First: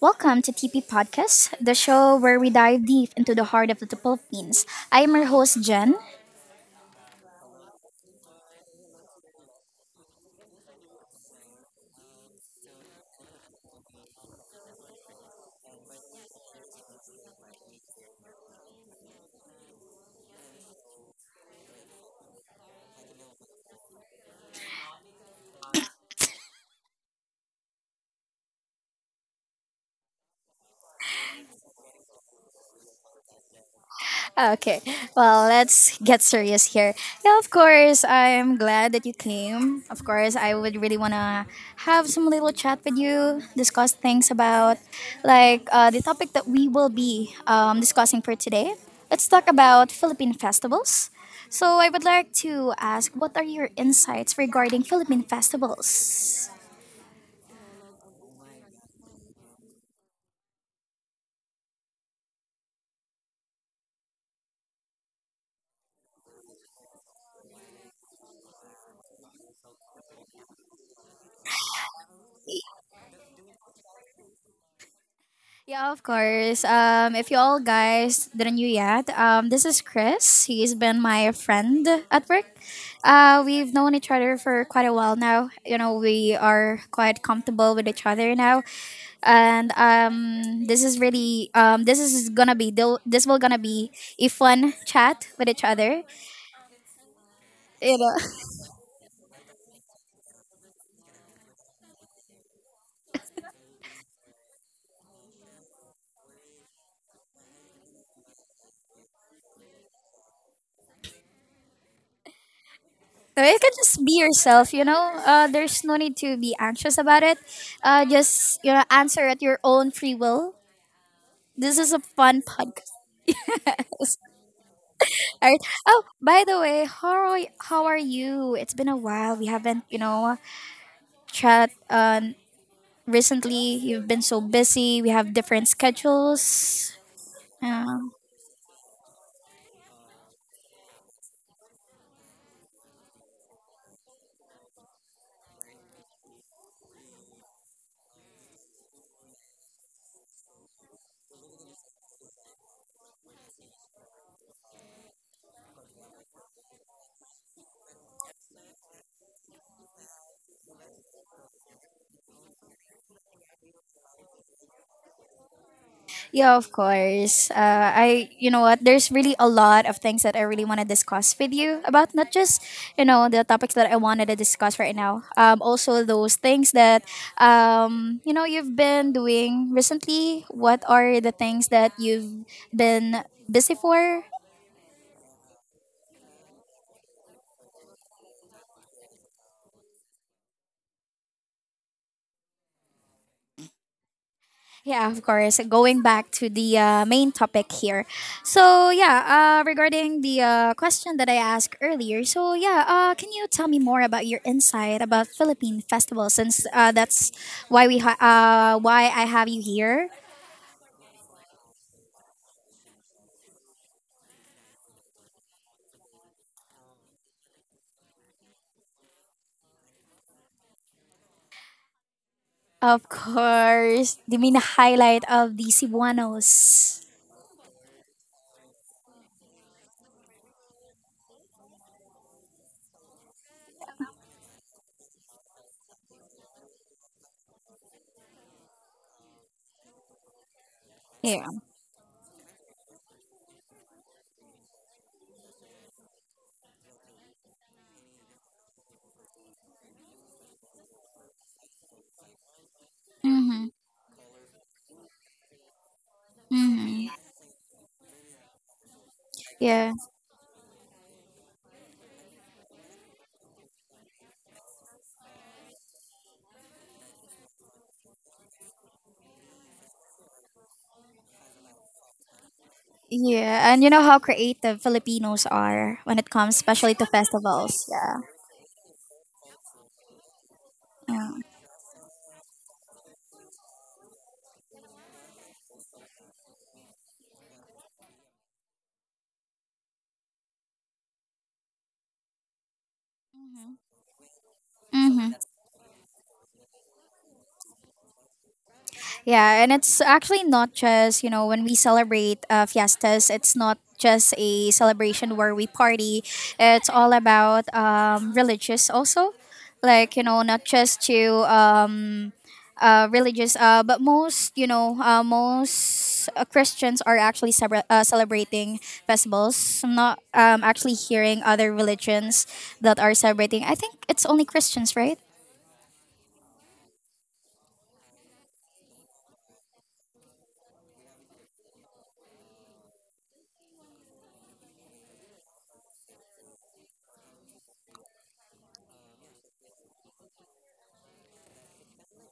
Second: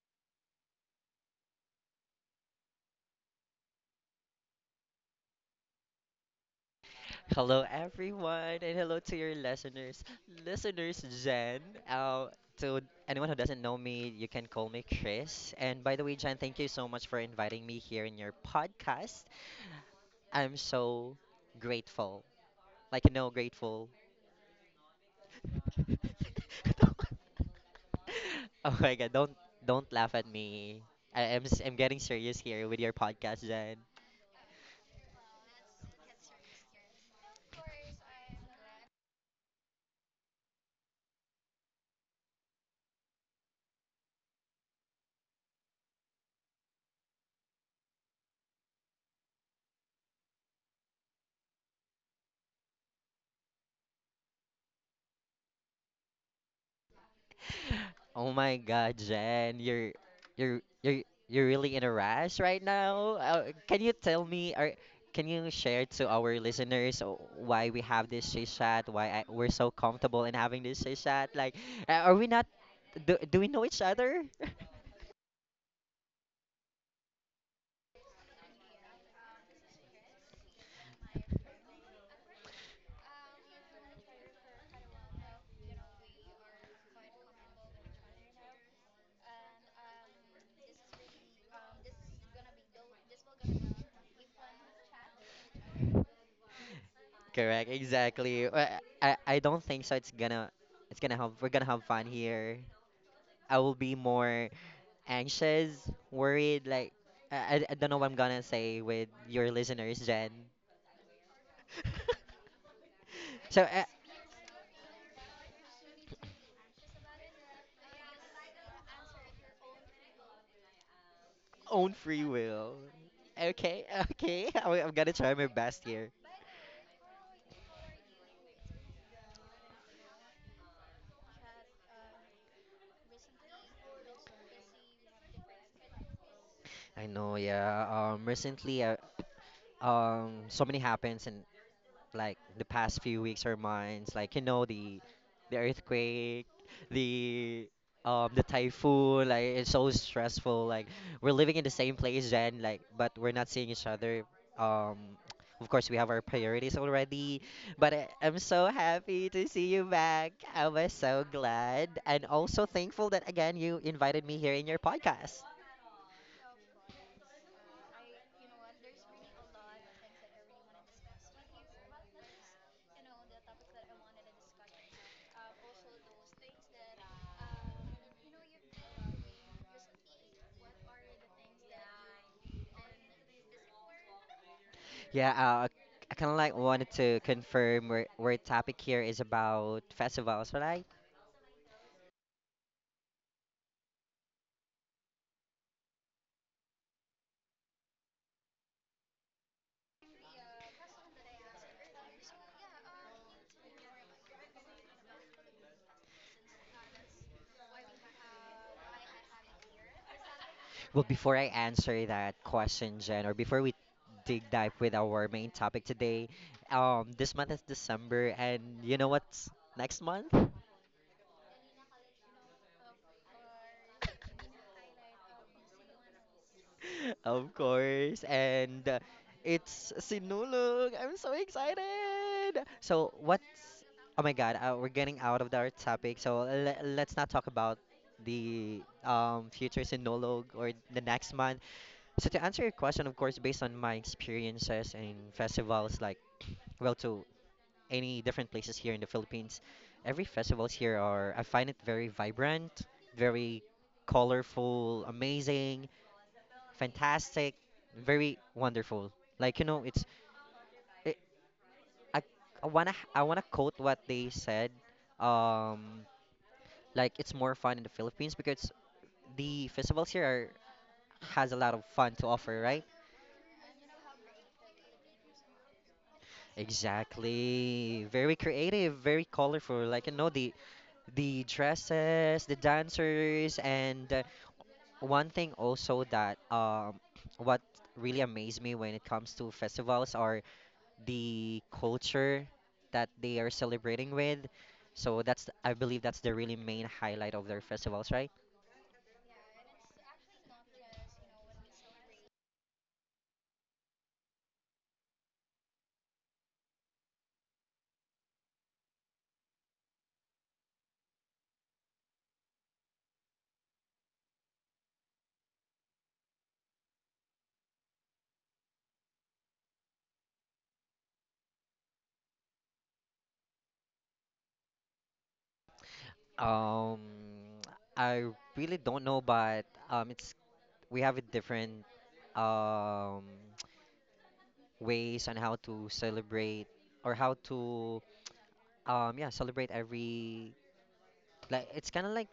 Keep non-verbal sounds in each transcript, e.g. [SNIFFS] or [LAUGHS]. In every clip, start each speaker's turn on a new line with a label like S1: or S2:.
S1: Welcome to TP Podcast, the show where we dive deep into the heart of the Philippines. I am your host, Jen.
S2: Hello, everyone, and hello to your listeners. Listeners, Jen. Uh, to anyone who doesn't know me, you can call me Chris. And by the way, Jen, thank you so much for inviting me here in your podcast. I'm so grateful. Like, you know, grateful. [LAUGHS] Oh my God, don't laugh at me. I'm getting serious here with your podcast, Jen.
S1: Okay, well, let's get serious here. Yeah, of course, I'm glad that you came. Of course, I would really want to have some little chat with you, discuss things about like the topic that we will be discussing for today. Let's talk about Philippine festivals. So, I would like to ask what are your insights regarding Philippine festivals?
S2: Oh my God, Jen, you're you're you're really in a rush right now. Can you tell me or can you share to our listeners why we have this chit chat? Why we're so comfortable in having this chit chat? Like, are we not? Do we know each other? [LAUGHS]
S1: Yeah, of course. If you all guys didn't knew yet, this is Chris. He's been my friend at work. We've known each other for quite a while now. We are quite comfortable with each other now, and this is really this will gonna be a fun chat with each other.
S2: Correct,
S1: You know,
S2: exactly. I don't think so. It's gonna have we're gonna have fun here. I will be more anxious, worried, like I don't know what I'm gonna say with your listeners, Jen.
S1: [LAUGHS]
S2: [LAUGHS]
S1: you
S2: so
S1: can
S2: uh,
S1: just be yourself. There's no need to be anxious about it. Just answer at your own free will. This is
S2: Own
S1: a
S2: free
S1: fun
S2: will.
S1: podcast.
S2: Okay, okay. [LAUGHS] I'm gonna try my
S1: All right.
S2: best
S1: Oh,
S2: here.
S1: by the way, how are you? It's been a while. We haven't, chat recently. You've been so busy. We have different schedules.
S2: I know, yeah.
S1: Yeah.
S2: Recently, so many happens, and like the past few weeks or months, like you know the earthquake, the the typhoon, like it's so stressful. Like we're living in the same place then, like but we're not seeing each other. Um, [TSK] of course we have our priorities already, but I'm so happy to see you back. I was so glad and also thankful that again you invited me here in your podcast.
S1: Yeah, of course. You know what? There's really a lot of things that I really want to discuss with you about, not just, the topics that I wanted to discuss right now. Also those things that, you've been doing recently. What are the things that you've been busy for?
S2: Yeah, I kind of like wanted to confirm where topic here is about festivals, right?
S1: Yeah, of course. Going back to the main topic here. So, yeah, regarding the question that I asked earlier. So, yeah, can you tell me more about your insight about Philippine festivals since that's why why I have you here?
S2: Well, before I answer that question, Jen, or before we dig dive with our main topic today, this month is December, and you know what's next month? [LAUGHS]
S1: Of course, the main highlight of the Cebuanos.
S2: Of course, and it's Sinulog. I'm so excited. So what's? Oh my God, we're getting out of our topic. So let's not talk about the future Sinulog or the next
S1: Yeah.
S2: month. So to answer your question, of course, based on my experiences in festivals, like [CLEARS THROAT] well, to any different places here in the Philippines, every festivals here are I find it very vibrant, very
S1: Mhm.
S2: colorful, amazing,
S1: Mhm.
S2: fantastic, very wonderful. Like you know,
S1: Yeah.
S2: it's it, I I wanna quote what they said. Um, like it's more fun in the Philippines because the festivals here are has a lot of fun to offer, right?
S1: Yeah, and you know how creative Filipinos are when it comes especially to festivals.
S2: Exactly.
S1: Yeah.
S2: Very creative, very colorful. Like you know the
S1: Yeah.
S2: the dresses, the dancers, and one thing also that what really amazed me when it comes to festivals are the culture that they are celebrating with. So
S1: Mhm.
S2: that's I believe that's the really main highlight of their festivals, right?
S1: Yeah, and it's actually not just, when we celebrate fiestas, it's not just a celebration where we party. It's all about religious also. Like, not just to religious, but most Christians are actually celebrating festivals. I'm not actually hearing other religions that are celebrating. I think it's only Christians, right?
S2: Um, I really don't know, but it's we have a different um ways on how to celebrate or how to yeah celebrate every like it's kind of like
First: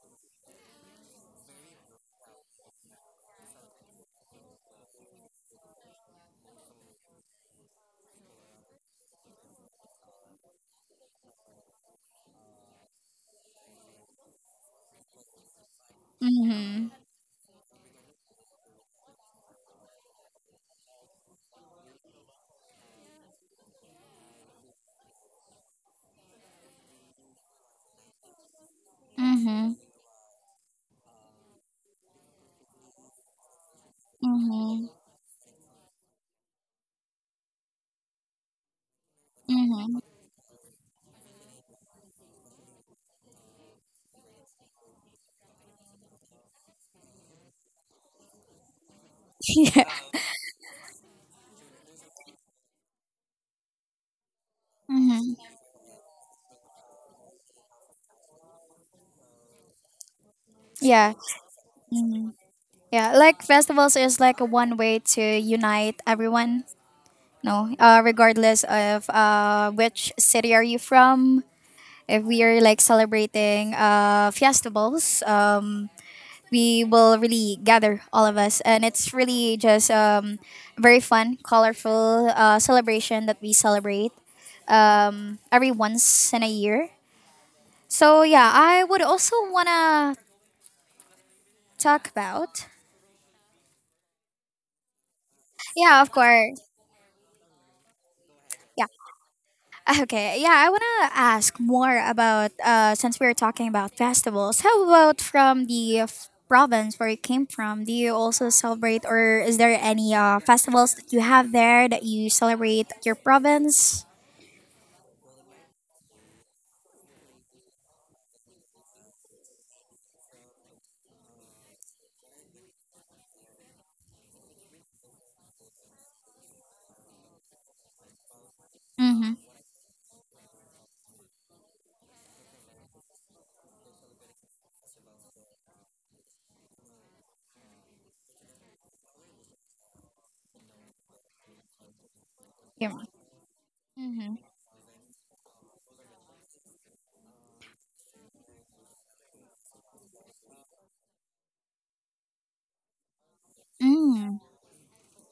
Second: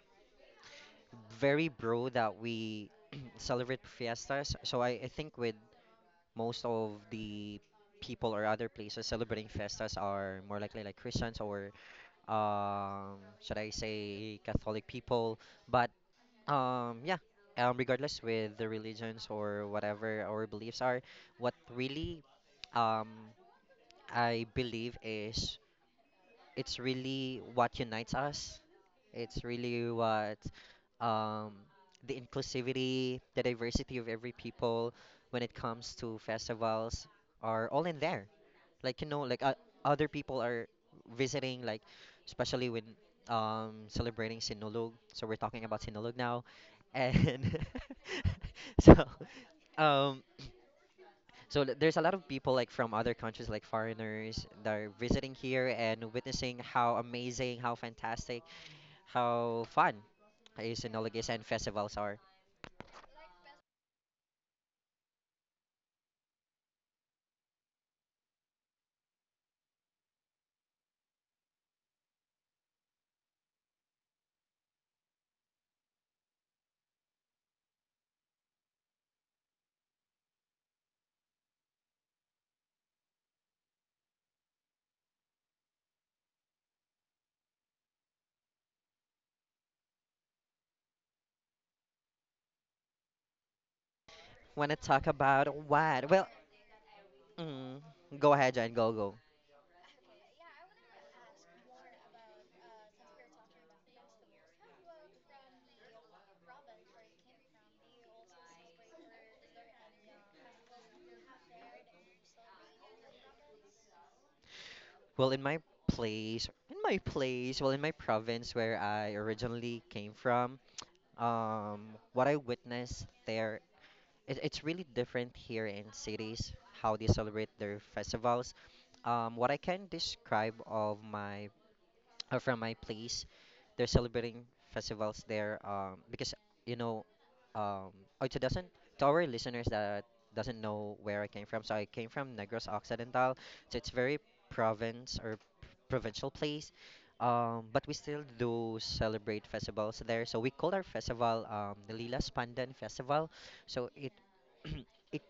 S2: very bro that we [CLEARS THROAT] celebrate fiestas so I think with most of the people or other places celebrating fiestas are more likely like Christians or should I say Catholic people but
S1: Mm-hmm.
S2: yeah regardless with the religions or whatever our beliefs are what really um I believe is it's really what unites us. It's
S1: Mm-hmm.
S2: really what um, the inclusivity, the diversity of every
S1: Mm-hmm.
S2: people when it comes to festivals are all in there. Like you know, like
S1: Mm-hmm.
S2: other people are visiting, like especially when celebrating Sinulog. So we're talking about Sinulog now, and [LAUGHS] so
S1: [LAUGHS] Yeah.
S2: um, so there's a lot of people like from other countries, like foreigners, that are visiting
S1: Mhm.
S2: here and witnessing how amazing, how fantastic, how fun is
S1: Yeah.
S2: Inologis and festivals are.
S1: Mhm. Yeah. Like festivals is like one way to unite everyone. No, regardless of which city are you from, if we are like celebrating festivals, we will really gather all of us, and it's really just very fun, colorful celebration that we celebrate every once in a year. So yeah, I would also wanna talk about.
S2: Want to talk about
S1: Yeah,
S2: what?
S1: of
S2: Well,
S1: course.
S2: mm, go ahead, Jan,
S1: Yeah.
S2: go.
S1: [LAUGHS] Okay. Yeah, I want to ask more about since we are talking about festivals. How about from province where you came from? Do you also celebrate or is there any festivals that you have there that you celebrate at your province?
S2: Well, in my place, well, in my province where I originally came from, what I witnessed there it's really different here in cities how they celebrate their festivals.
S1: Mhm.
S2: What I can describe of my from my place, they're celebrating festivals there because you know, um, oh, to doesn't to our listeners that doesn't know where I came from. So I came from Negros
S1: Yeah.
S2: Occidental, so it's very
S1: Mhm.
S2: provincial place. But we still do celebrate festivals there. So we call our festival the Lilas Pandan Festival. So it
S1: Mm.
S2: [CLEARS THROAT] it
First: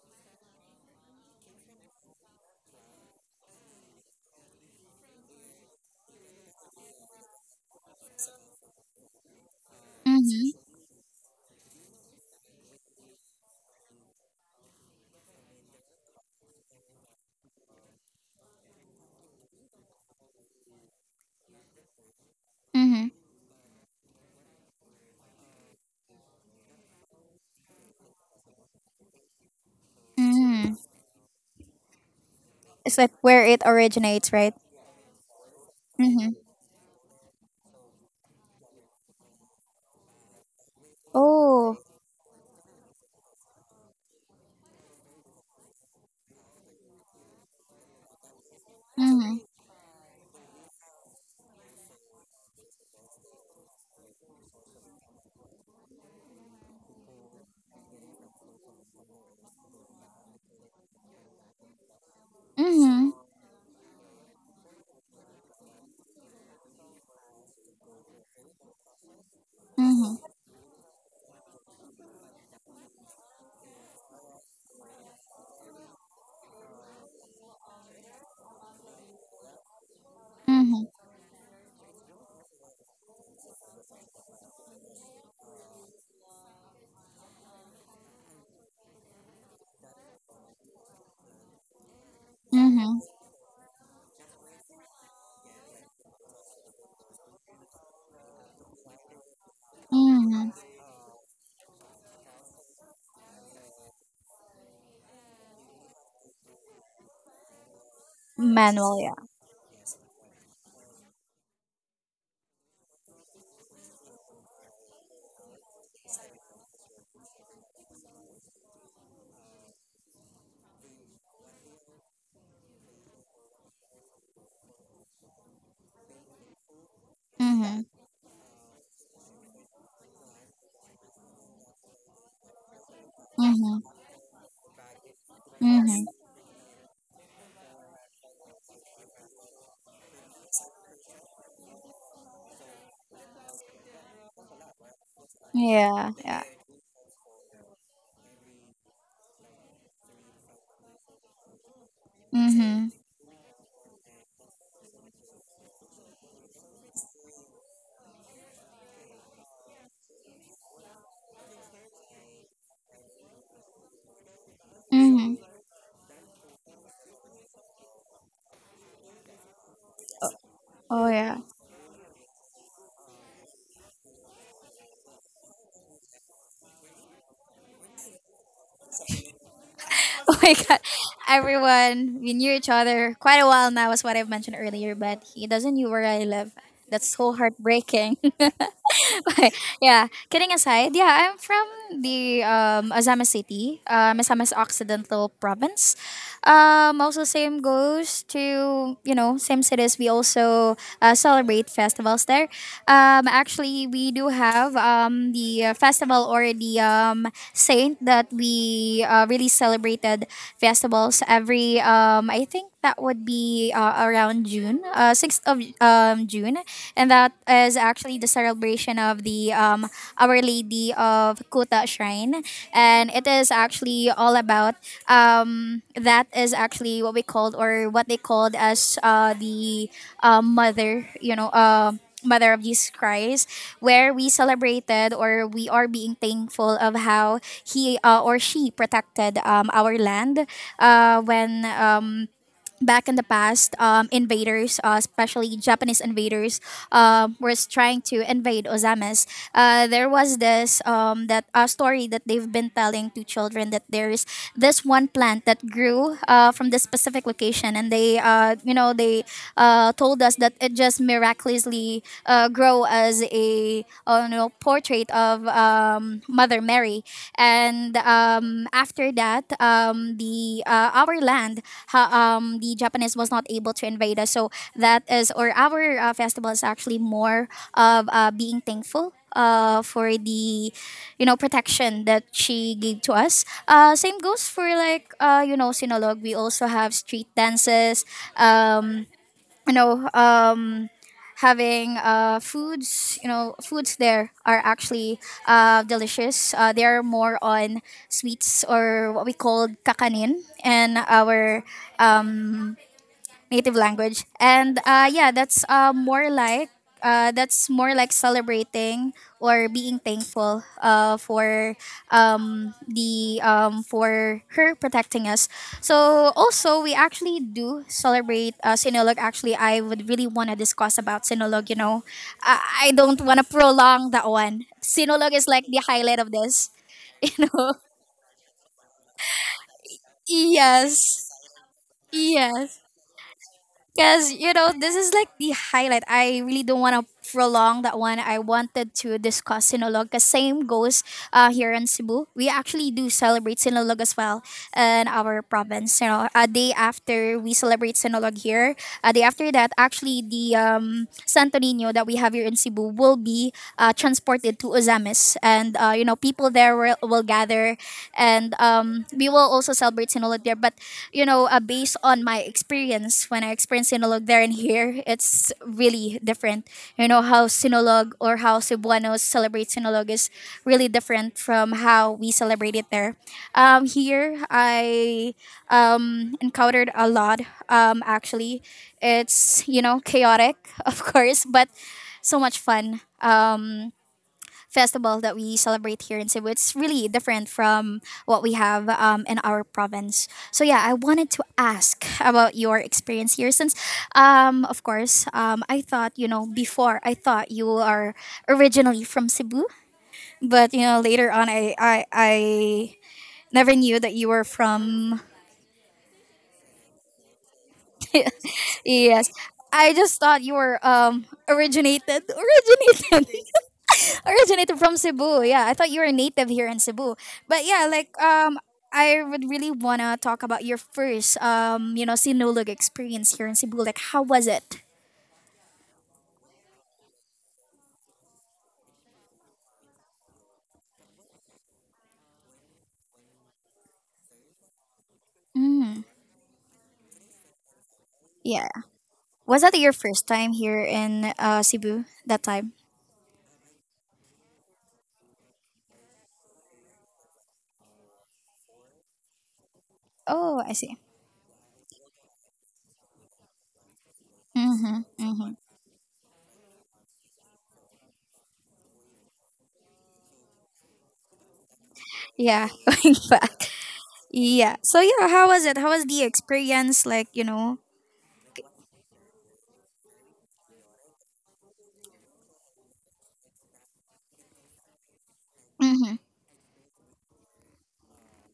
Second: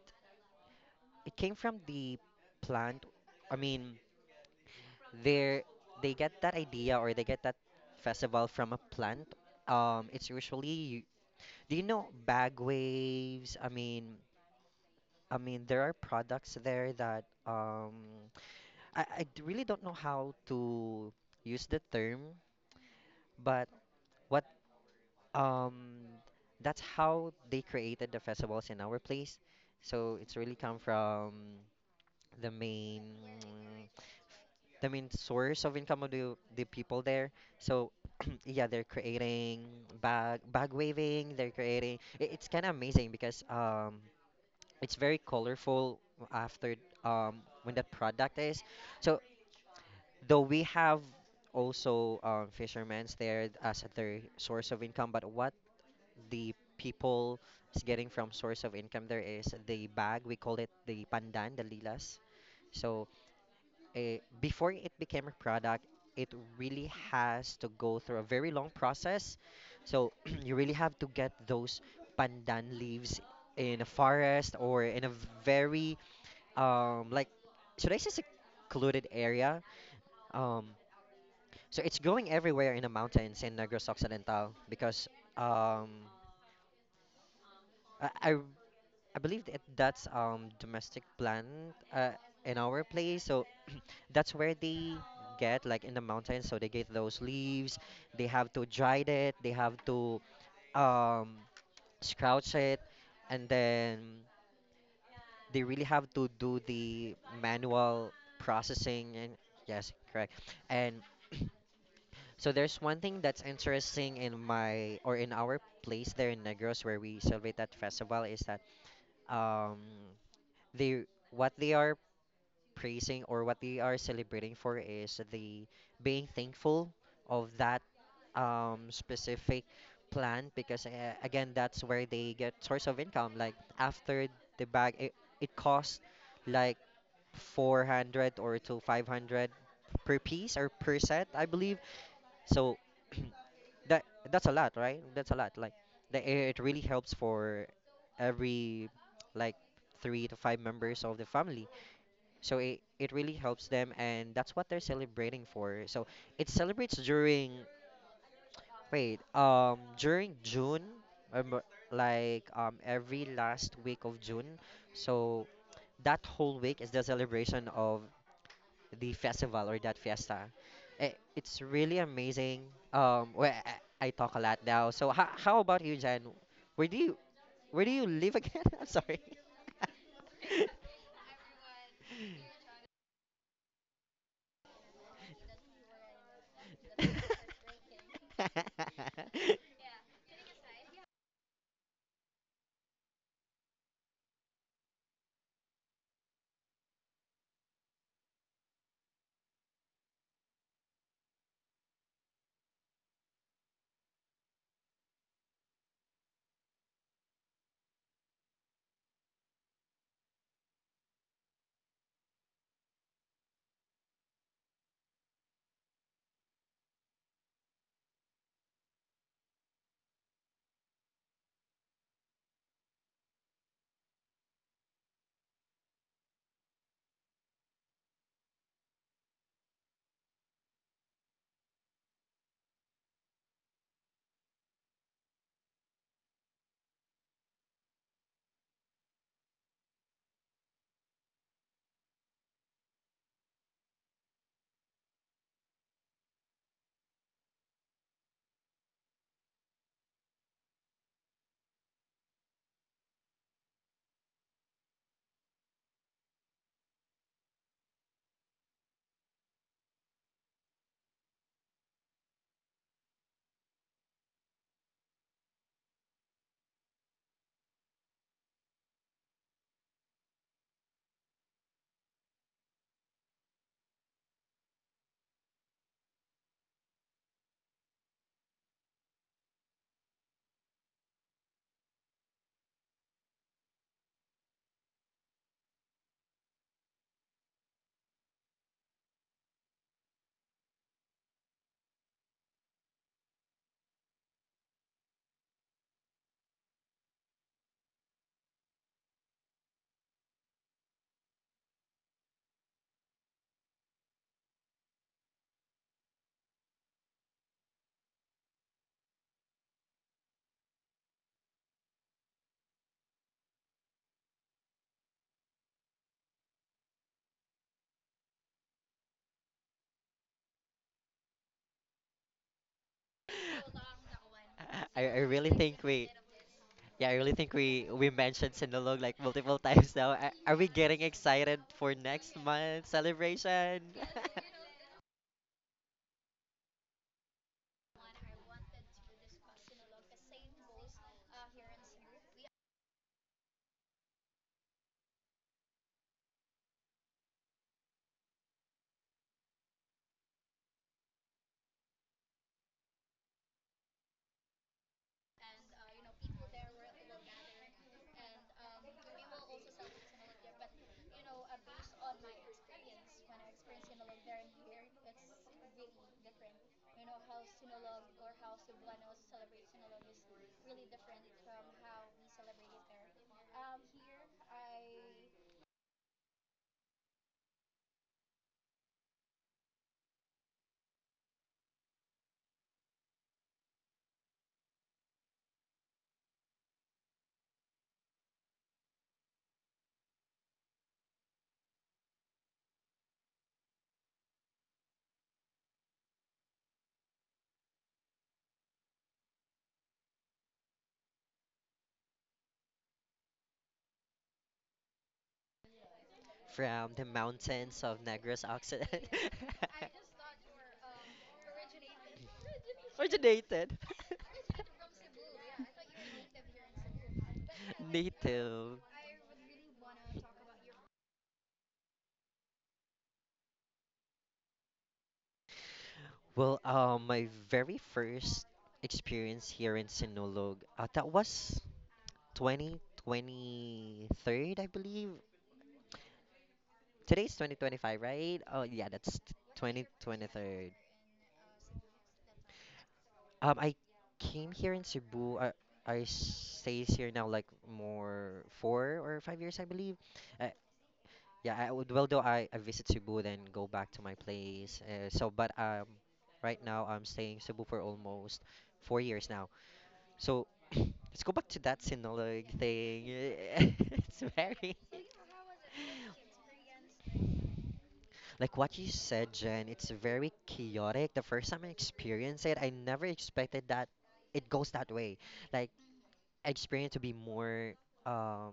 S2: it came from the plant. I mean, they they get that idea or they get that festival from a plant. It's
S1: Mhm.
S2: usually do you know bag waves? I mean there are products there that I really don't know how to use the term,
S1: Mhm.
S2: but what um that's how they created the festivals in our place. So it's really
S1: Mhm.
S2: come from the
S1: It's
S2: main
S1: like where it originates, right?
S2: the main source of income of
S1: Mhm.
S2: the people there. So [CLEARS THROAT] yeah, they're creating bag waving. They're
S1: Oh.
S2: creating. It's kind of amazing because it's very colorful after when that product is. So
S1: Mhm.
S2: though we have also fishermen's there as their source of income, but what the people is getting from source of income there is the bag. We call it the pandan, the lilas. So
S1: Mhm.
S2: before it became a product, it really has to go through a very long process. So
S1: Mhm.
S2: [CLEARS THROAT] you really have to get those pandan leaves in a forest or in a very like should I say secluded area? Um,
S1: Mhm.
S2: so it's growing everywhere in the mountains in Negros Occidental because um I, I I believe that that's domestic plant uh, in our
S1: Mhm.
S2: place. So [CLEARS THROAT] that's where they get like in the mountains. So they get those leaves. They have to dry it. They have to
S1: Mhm.
S2: um scrouch it, and then they really have to do the manual
S1: Manuel,
S2: processing.
S1: yeah.
S2: And yes, correct. And so there's one thing that's interesting in my or in our place there in Negros where we celebrate that festival is that um they what they are praising or what they are celebrating for is the being thankful of that
S1: Mhm.
S2: specific plant because again that's where they get source of income like
S1: Mhm.
S2: after the bag it costs
S1: Mhm.
S2: like 400 or to 500 per piece or per set I believe. So [CLEARS THROAT] that that's a lot, right? That's a lot. Like
S1: Yeah.
S2: the
S1: Yeah.
S2: air, it really helps for every like three to five members of the family. So
S1: Mhm.
S2: it really helps them, and that's what they're celebrating for. So it celebrates during wait during June, um, like every last week of June.
S1: Mhm.
S2: So that whole week is the celebration of the festival or that fiesta.
S1: Oh
S2: Eh,
S1: yeah.
S2: it's really amazing. Well, I talk a lot now. So how about you, Jan? Where do you where do you live again? [LAUGHS] I'm sorry. [LAUGHS]
S1: [LAUGHS] Oh my God. Everyone, we knew each other quite a while now, is what I've mentioned earlier. But he doesn't know where I live. That's so heartbreaking. [LAUGHS] [LAUGHS] Yeah, kidding aside, yeah, I'm from the Azama City, Azamas Occidental Province. Also, same goes to, same cities. We also celebrate festivals there. Actually, we do have the festival or the saint that we really celebrated festivals every, I think that would be around June, 6th of June, and that is actually the celebration of the Our Lady of Kuta Shrine, and it is actually all about that is actually what we called or what they called as the mother. Mother of Jesus Christ, where we celebrated or we are being thankful of how he or she protected our land when back in the past, invaders, especially Japanese invaders, was trying to invade Ozames. There was this that story that they've been telling to children that there is this one plant that grew from this specific location, and they told us that it just miraculously grow as a portrait of. Mother Mary. And after that, the our land, the Japanese was not able to invade us. So or our festival is actually more of being thankful. For the protection that she gave to us same goes for like sinolog, we also have street dances um, you know um having foods, foods there are actually delicious. They are more on sweets or what we call kakanin and our um native language. And yeah, that's more like celebrating or being thankful for the for her protecting us. So also we actually do celebrate Sinulog. Actually, I would really want to discuss about Sinulog. I don't want to prolong that one.
S2: I
S1: Sinulog
S2: really
S1: is like
S2: think
S1: the
S2: we
S1: highlight of this. [LAUGHS]
S2: yeah I really
S1: You
S2: think
S1: know,
S2: we mentioned Sinulog like multiple [LAUGHS] times now. Are we getting
S1: yes,
S2: excited for next
S1: yes.
S2: month's celebration? [LAUGHS]
S1: Because, this is like the highlight. I really don't want to prolong that one. I wanted to discuss Sinulog because same goes here in Cebu. We actually do celebrate Sinulog as well in our province. A day after we celebrate Sinulog here, a day after that, actually the Santo Nino that we have here in Cebu will be transported to Ozamis, and people there will gather, and we will also celebrate Sinulog there. But based on my experience, when I experienced Sinulog there and here, it's really different. You know how Sinulog or how Cebuanos celebrate Sinulog is really different from how we celebrate it there. Here, I encountered a lot. Actually, it's chaotic, [LAUGHS] of course, but so much fun. Festival that we celebrate here in Cebu. It's really different from what we have in our province. So yeah, I wanted to ask [LAUGHS] about your experience here, since, of course, I thought you are originally from Cebu, but later on I never knew that you were from.
S2: From the mountains of Negros Occident. [LAUGHS]
S1: Yes. I just thought you were originated originated
S2: Originated.
S1: [LAUGHS] originated from Cebu. Yeah, I thought you were a native here in Cebu. But yeah,
S2: [LAUGHS]
S1: like
S2: Native.
S1: I would really wanna talk about your first sinulog experience here in Cebu. Like how was it?
S2: Well, my very first experience here in Sinulog, that was 2023, I believe.
S1: Mm,
S2: Today's 2025, right? Oh,
S1: yeah.
S2: yeah,
S1: Was that your first time
S2: 2023.
S1: here in Cebu that time?
S2: I came here in Cebu. I stays here now like more 4 or 5 years, I believe. Uh,
S1: Oh, I see.
S2: Yeah, I would. Well, though I visit Cebu, then go back to my place.
S1: Mm-hmm,
S2: So, but
S1: mm-hmm.
S2: right now I'm staying Cebu for almost 4 years now. So let's go back to that Sinulog
S1: Yeah,
S2: thing.
S1: [LAUGHS] going back.
S2: [LAUGHS] It's very
S1: Yeah. So yeah, how was it? How was the experience? Like, you know?
S2: like what you said, Jen. It's very chaotic. The first time I experienced it, I never expected that it goes that way. Like
S1: Mm-hmm.
S2: I experienced to be more um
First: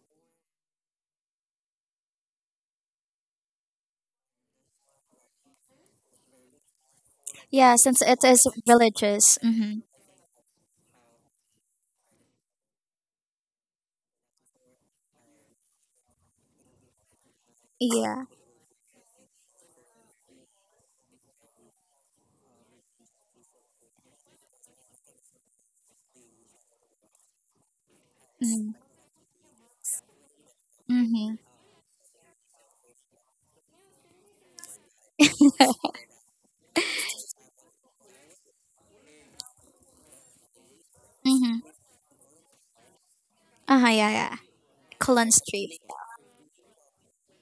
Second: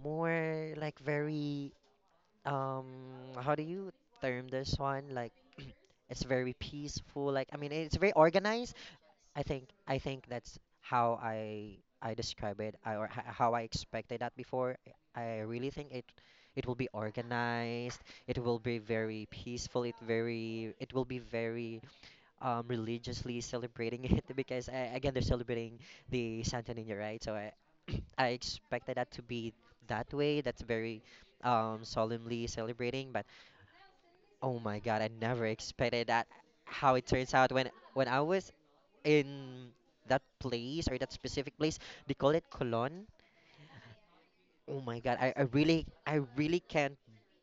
S2: more like very um how do you term this one like it's very peaceful. Like I mean,
S1: Yeah,
S2: it's
S1: since
S2: very
S1: it is
S2: organized.
S1: villages.
S2: I think
S1: Mm-hmm.
S2: I think that's how I describe it, or how I expected that before. I really think it will be organized.
S1: Yeah.
S2: It will be very peaceful. It will be very religiously celebrating it [LAUGHS] because again they're celebrating the Santa Nina, right? So I [CLEARS THROAT] I
S1: Mm-hmm.
S2: expected that to be that way. That's very
S1: Mm-hmm.
S2: solemnly celebrating, but oh my God, I never expected that how it turns out when I was in that place or that specific place, they call it Cologne.
S1: Uh-huh, yeah, yeah.
S2: Oh my God,
S1: Cullen Street.
S2: I really can't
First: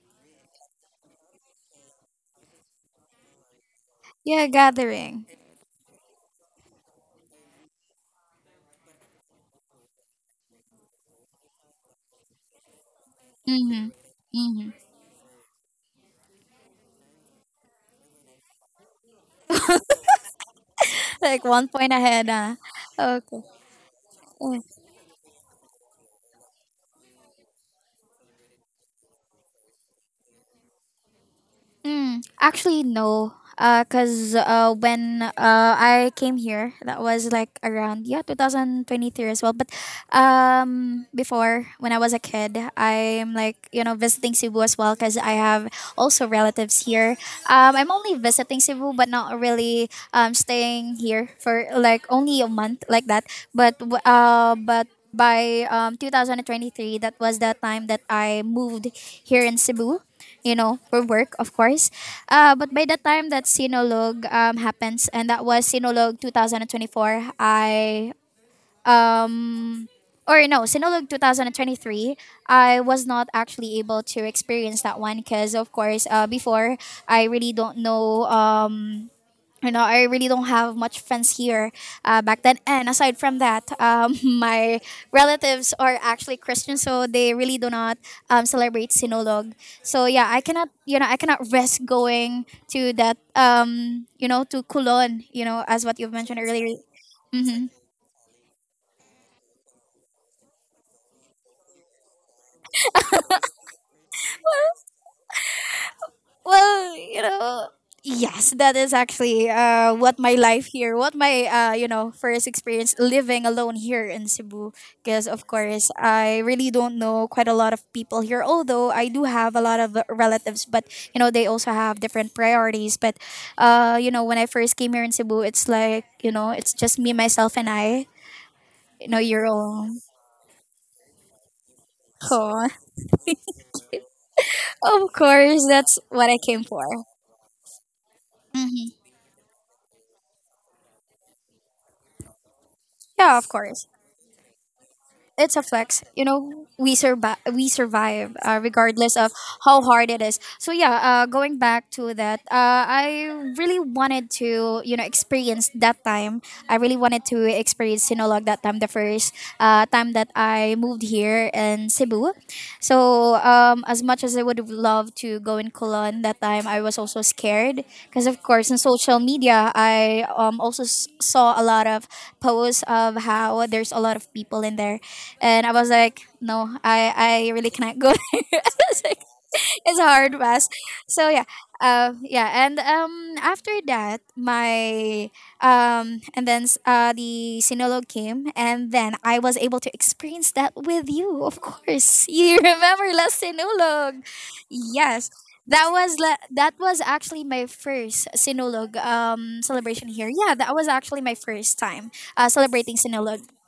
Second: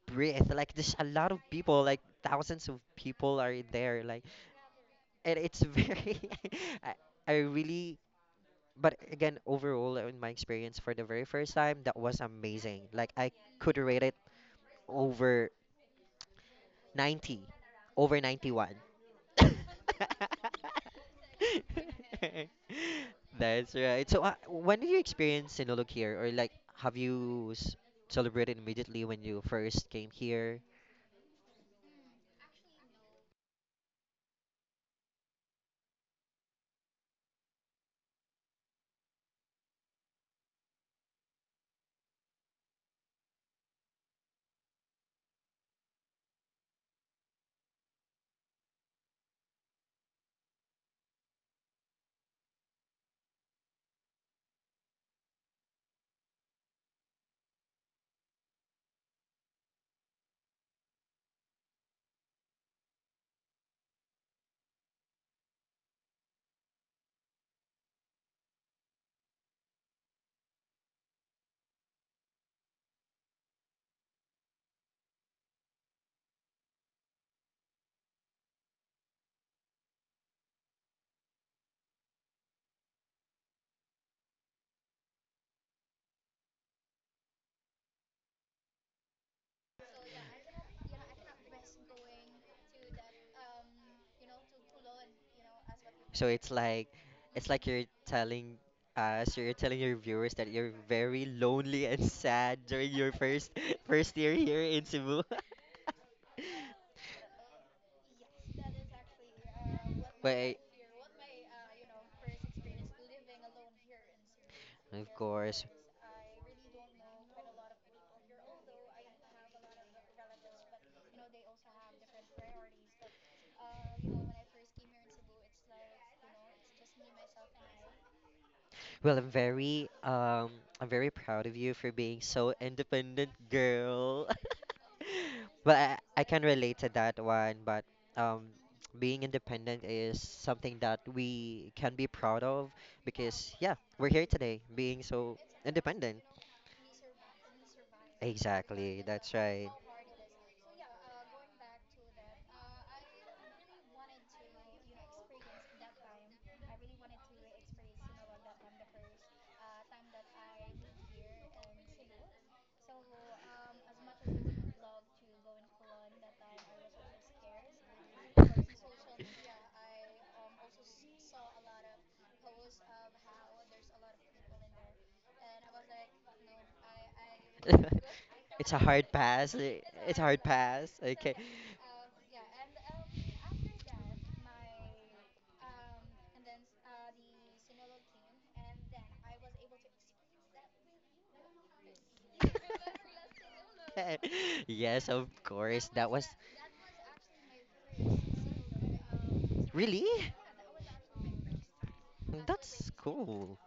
S2: breathe. [LAUGHS] Like there's a lot of people, like thousands of people are there. Like
S1: Yeah, gathering.
S2: and it's very [LAUGHS] I, I really but again overall in my experience for the very first time that was amazing. Like I could
S1: Mm-hmm.
S2: rate it
S1: Mm-hmm.
S2: over 90 over 91. [LAUGHS]
S1: Like 1 point ahead, huh? Okay.
S2: That's right. So,
S1: Mm.
S2: when did you experience Sinulog here, or like, have you celebrated immediately when you first came here?
S1: Mm, actually, no. Cause when I came here, that was like around, yeah, 2023 as well. But before when I was a kid, I'm like visiting Cebu as well, cause I have also relatives here. I'm only visiting Cebu, but not really staying here for like only a month like that. But by 2023, that was the time that I moved here in Cebu, for work, of course. But by the time that Sinulog happens, and that was Sinulog 2024, um, or no, Sinulog 2023, I was not actually able to experience that one because, of course, before, I really don't know. I really don't have much friends here back then. And aside from that, [LAUGHS] my relatives are actually Christian, so they really do not celebrate Sinulog. So yeah, I cannot risk going to Kulon, as what you've
S2: So
S1: mentioned
S2: it's
S1: earlier.
S2: like, it's
S1: Hmm.
S2: like you're telling your viewers that you're very lonely and sad during your first [LAUGHS] first year here in Cebu. [LAUGHS]
S1: Well, yes, that is actually
S2: But.
S1: what my first experience living alone here in Cebu.
S2: Of
S1: Because of
S2: course.
S1: course, I really don't know quite a lot of people here. Although I do have a lot of relatives, but they also have different priorities. But when I first came here in Cebu, it's like it's just me, myself, and I. You
S2: Well,
S1: know
S2: I'm
S1: you're
S2: very
S1: all.
S2: um I'm very proud of you for being so
S1: Oh,
S2: independent, girl.
S1: [LAUGHS] of
S2: [LAUGHS]
S1: course,
S2: But
S1: that's
S2: I
S1: what I
S2: can
S1: came
S2: relate
S1: for.
S2: to that one, but um
S1: Hmm.
S2: being independent is something that we can be proud of
S1: Yeah, of
S2: because yeah,
S1: course.
S2: we're here today being so
S1: It's a flex.
S2: independent.
S1: You know, we survive. We survive
S2: Exactly.
S1: regardless
S2: That's
S1: of
S2: right.
S1: how hard it is. So yeah, going back to that, I really wanted to experience that time. I really wanted to experience Sinulog that time, the first time that I moved here in Cebu. So as much as I would have loved to go in Colon that time, I was also scared because of course in social media I also saw a lot of posts of how there's a lot of people in there, and I was like, no, I really
S2: [LAUGHS]
S1: cannot go there. [LAUGHS]
S2: It's a
S1: It's,
S2: hard
S1: like,
S2: pass.
S1: it's a
S2: It's a
S1: hard
S2: hard
S1: pass.
S2: pass.
S1: So
S2: Okay.
S1: yeah, yeah. And after that, my and then the Sinulog came, and then I was able to experience that with you. Of course, you [LAUGHS] remember La Sinulog?
S2: [LAUGHS] Yes, of
S1: Yes. That
S2: course. That
S1: was
S2: was
S1: that was actually my first Sinulog
S2: really.
S1: celebration here. Yeah, that was actually my first time
S2: That's
S1: celebrating Sinulog.
S2: cool.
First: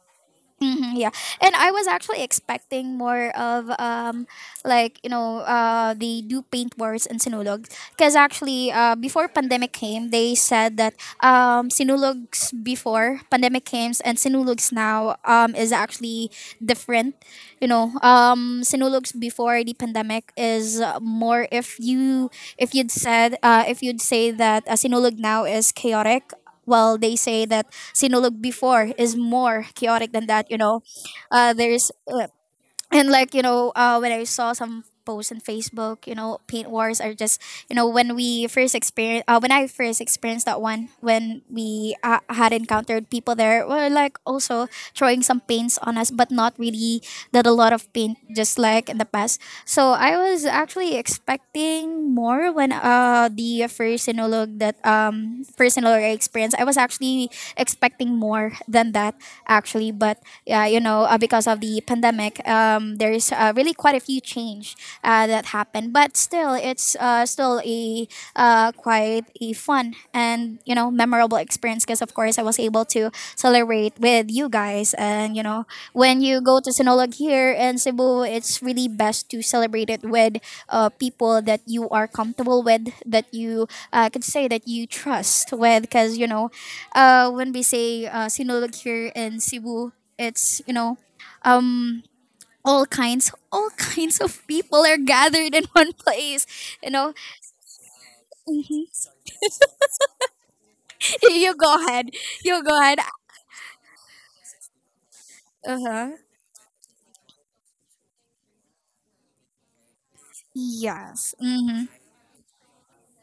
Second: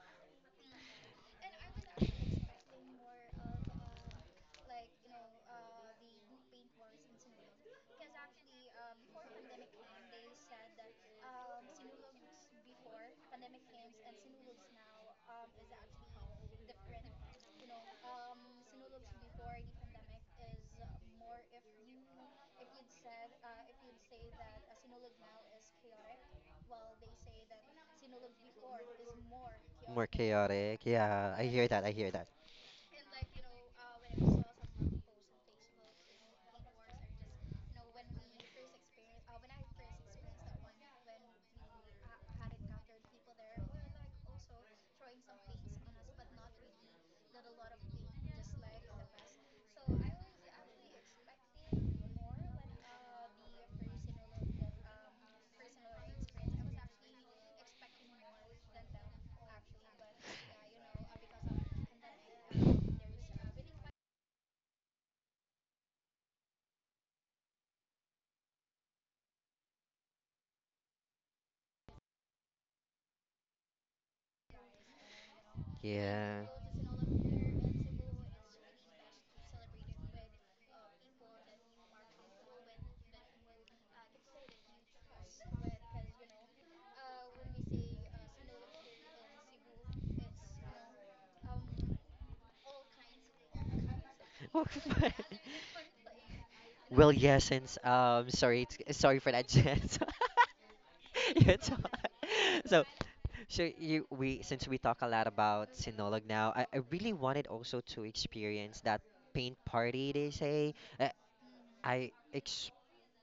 S1: Yeah, and I was actually expecting more of like they do paint wars in Sinulog, because actually, before pandemic came, they said that Sinulog's before pandemic came and Sinulog's now is actually different. You know, Sinulog's before the pandemic is more. If you if you'd said if you'd say that Sinulog now is chaotic, well, they say that Sinulog before is more
S2: More
S1: chaotic than that. You
S2: chaotic.
S1: know,
S2: Yeah, I hear that. I
S1: there's
S2: hear that.
S1: and like when I saw some posts on Facebook, paint wars are just when we first experience when I first experienced that one, when we had encountered people, there were like also throwing some paints on us, but not really that a lot of paint just like in the past. So I was actually expecting more when the first sinologue that first Sinologue I experienced. I was actually expecting more than that actually, but because of the pandemic, there's really quite a few change that happened. But still, it's still a quite a fun and memorable experience, because of course I was able to celebrate with you guys. And when you
S2: Yeah.
S1: go to Sinulog here in Cebu, it's really best to celebrate it with people that you are comfortable with, that you could say that you trust with, because when we say Sinulog here in Cebu, it's um, all kinds, all [LAUGHS] kinds of people are
S2: [LAUGHS]
S1: gathered in [LAUGHS] one place. You
S2: Well,
S1: know.
S2: yeah, since sorry,
S1: Mhm.
S2: sorry for that, Jess. [LAUGHS]
S1: [LAUGHS] You
S2: Yeah,
S1: go ahead, you
S2: [LAUGHS] so,
S1: go ahead.
S2: so you we since we talk a lot about
S1: Uh huh.
S2: Sinolog now, I really wanted also to experience that paint party they say.
S1: Yes. Mhm.
S2: I, I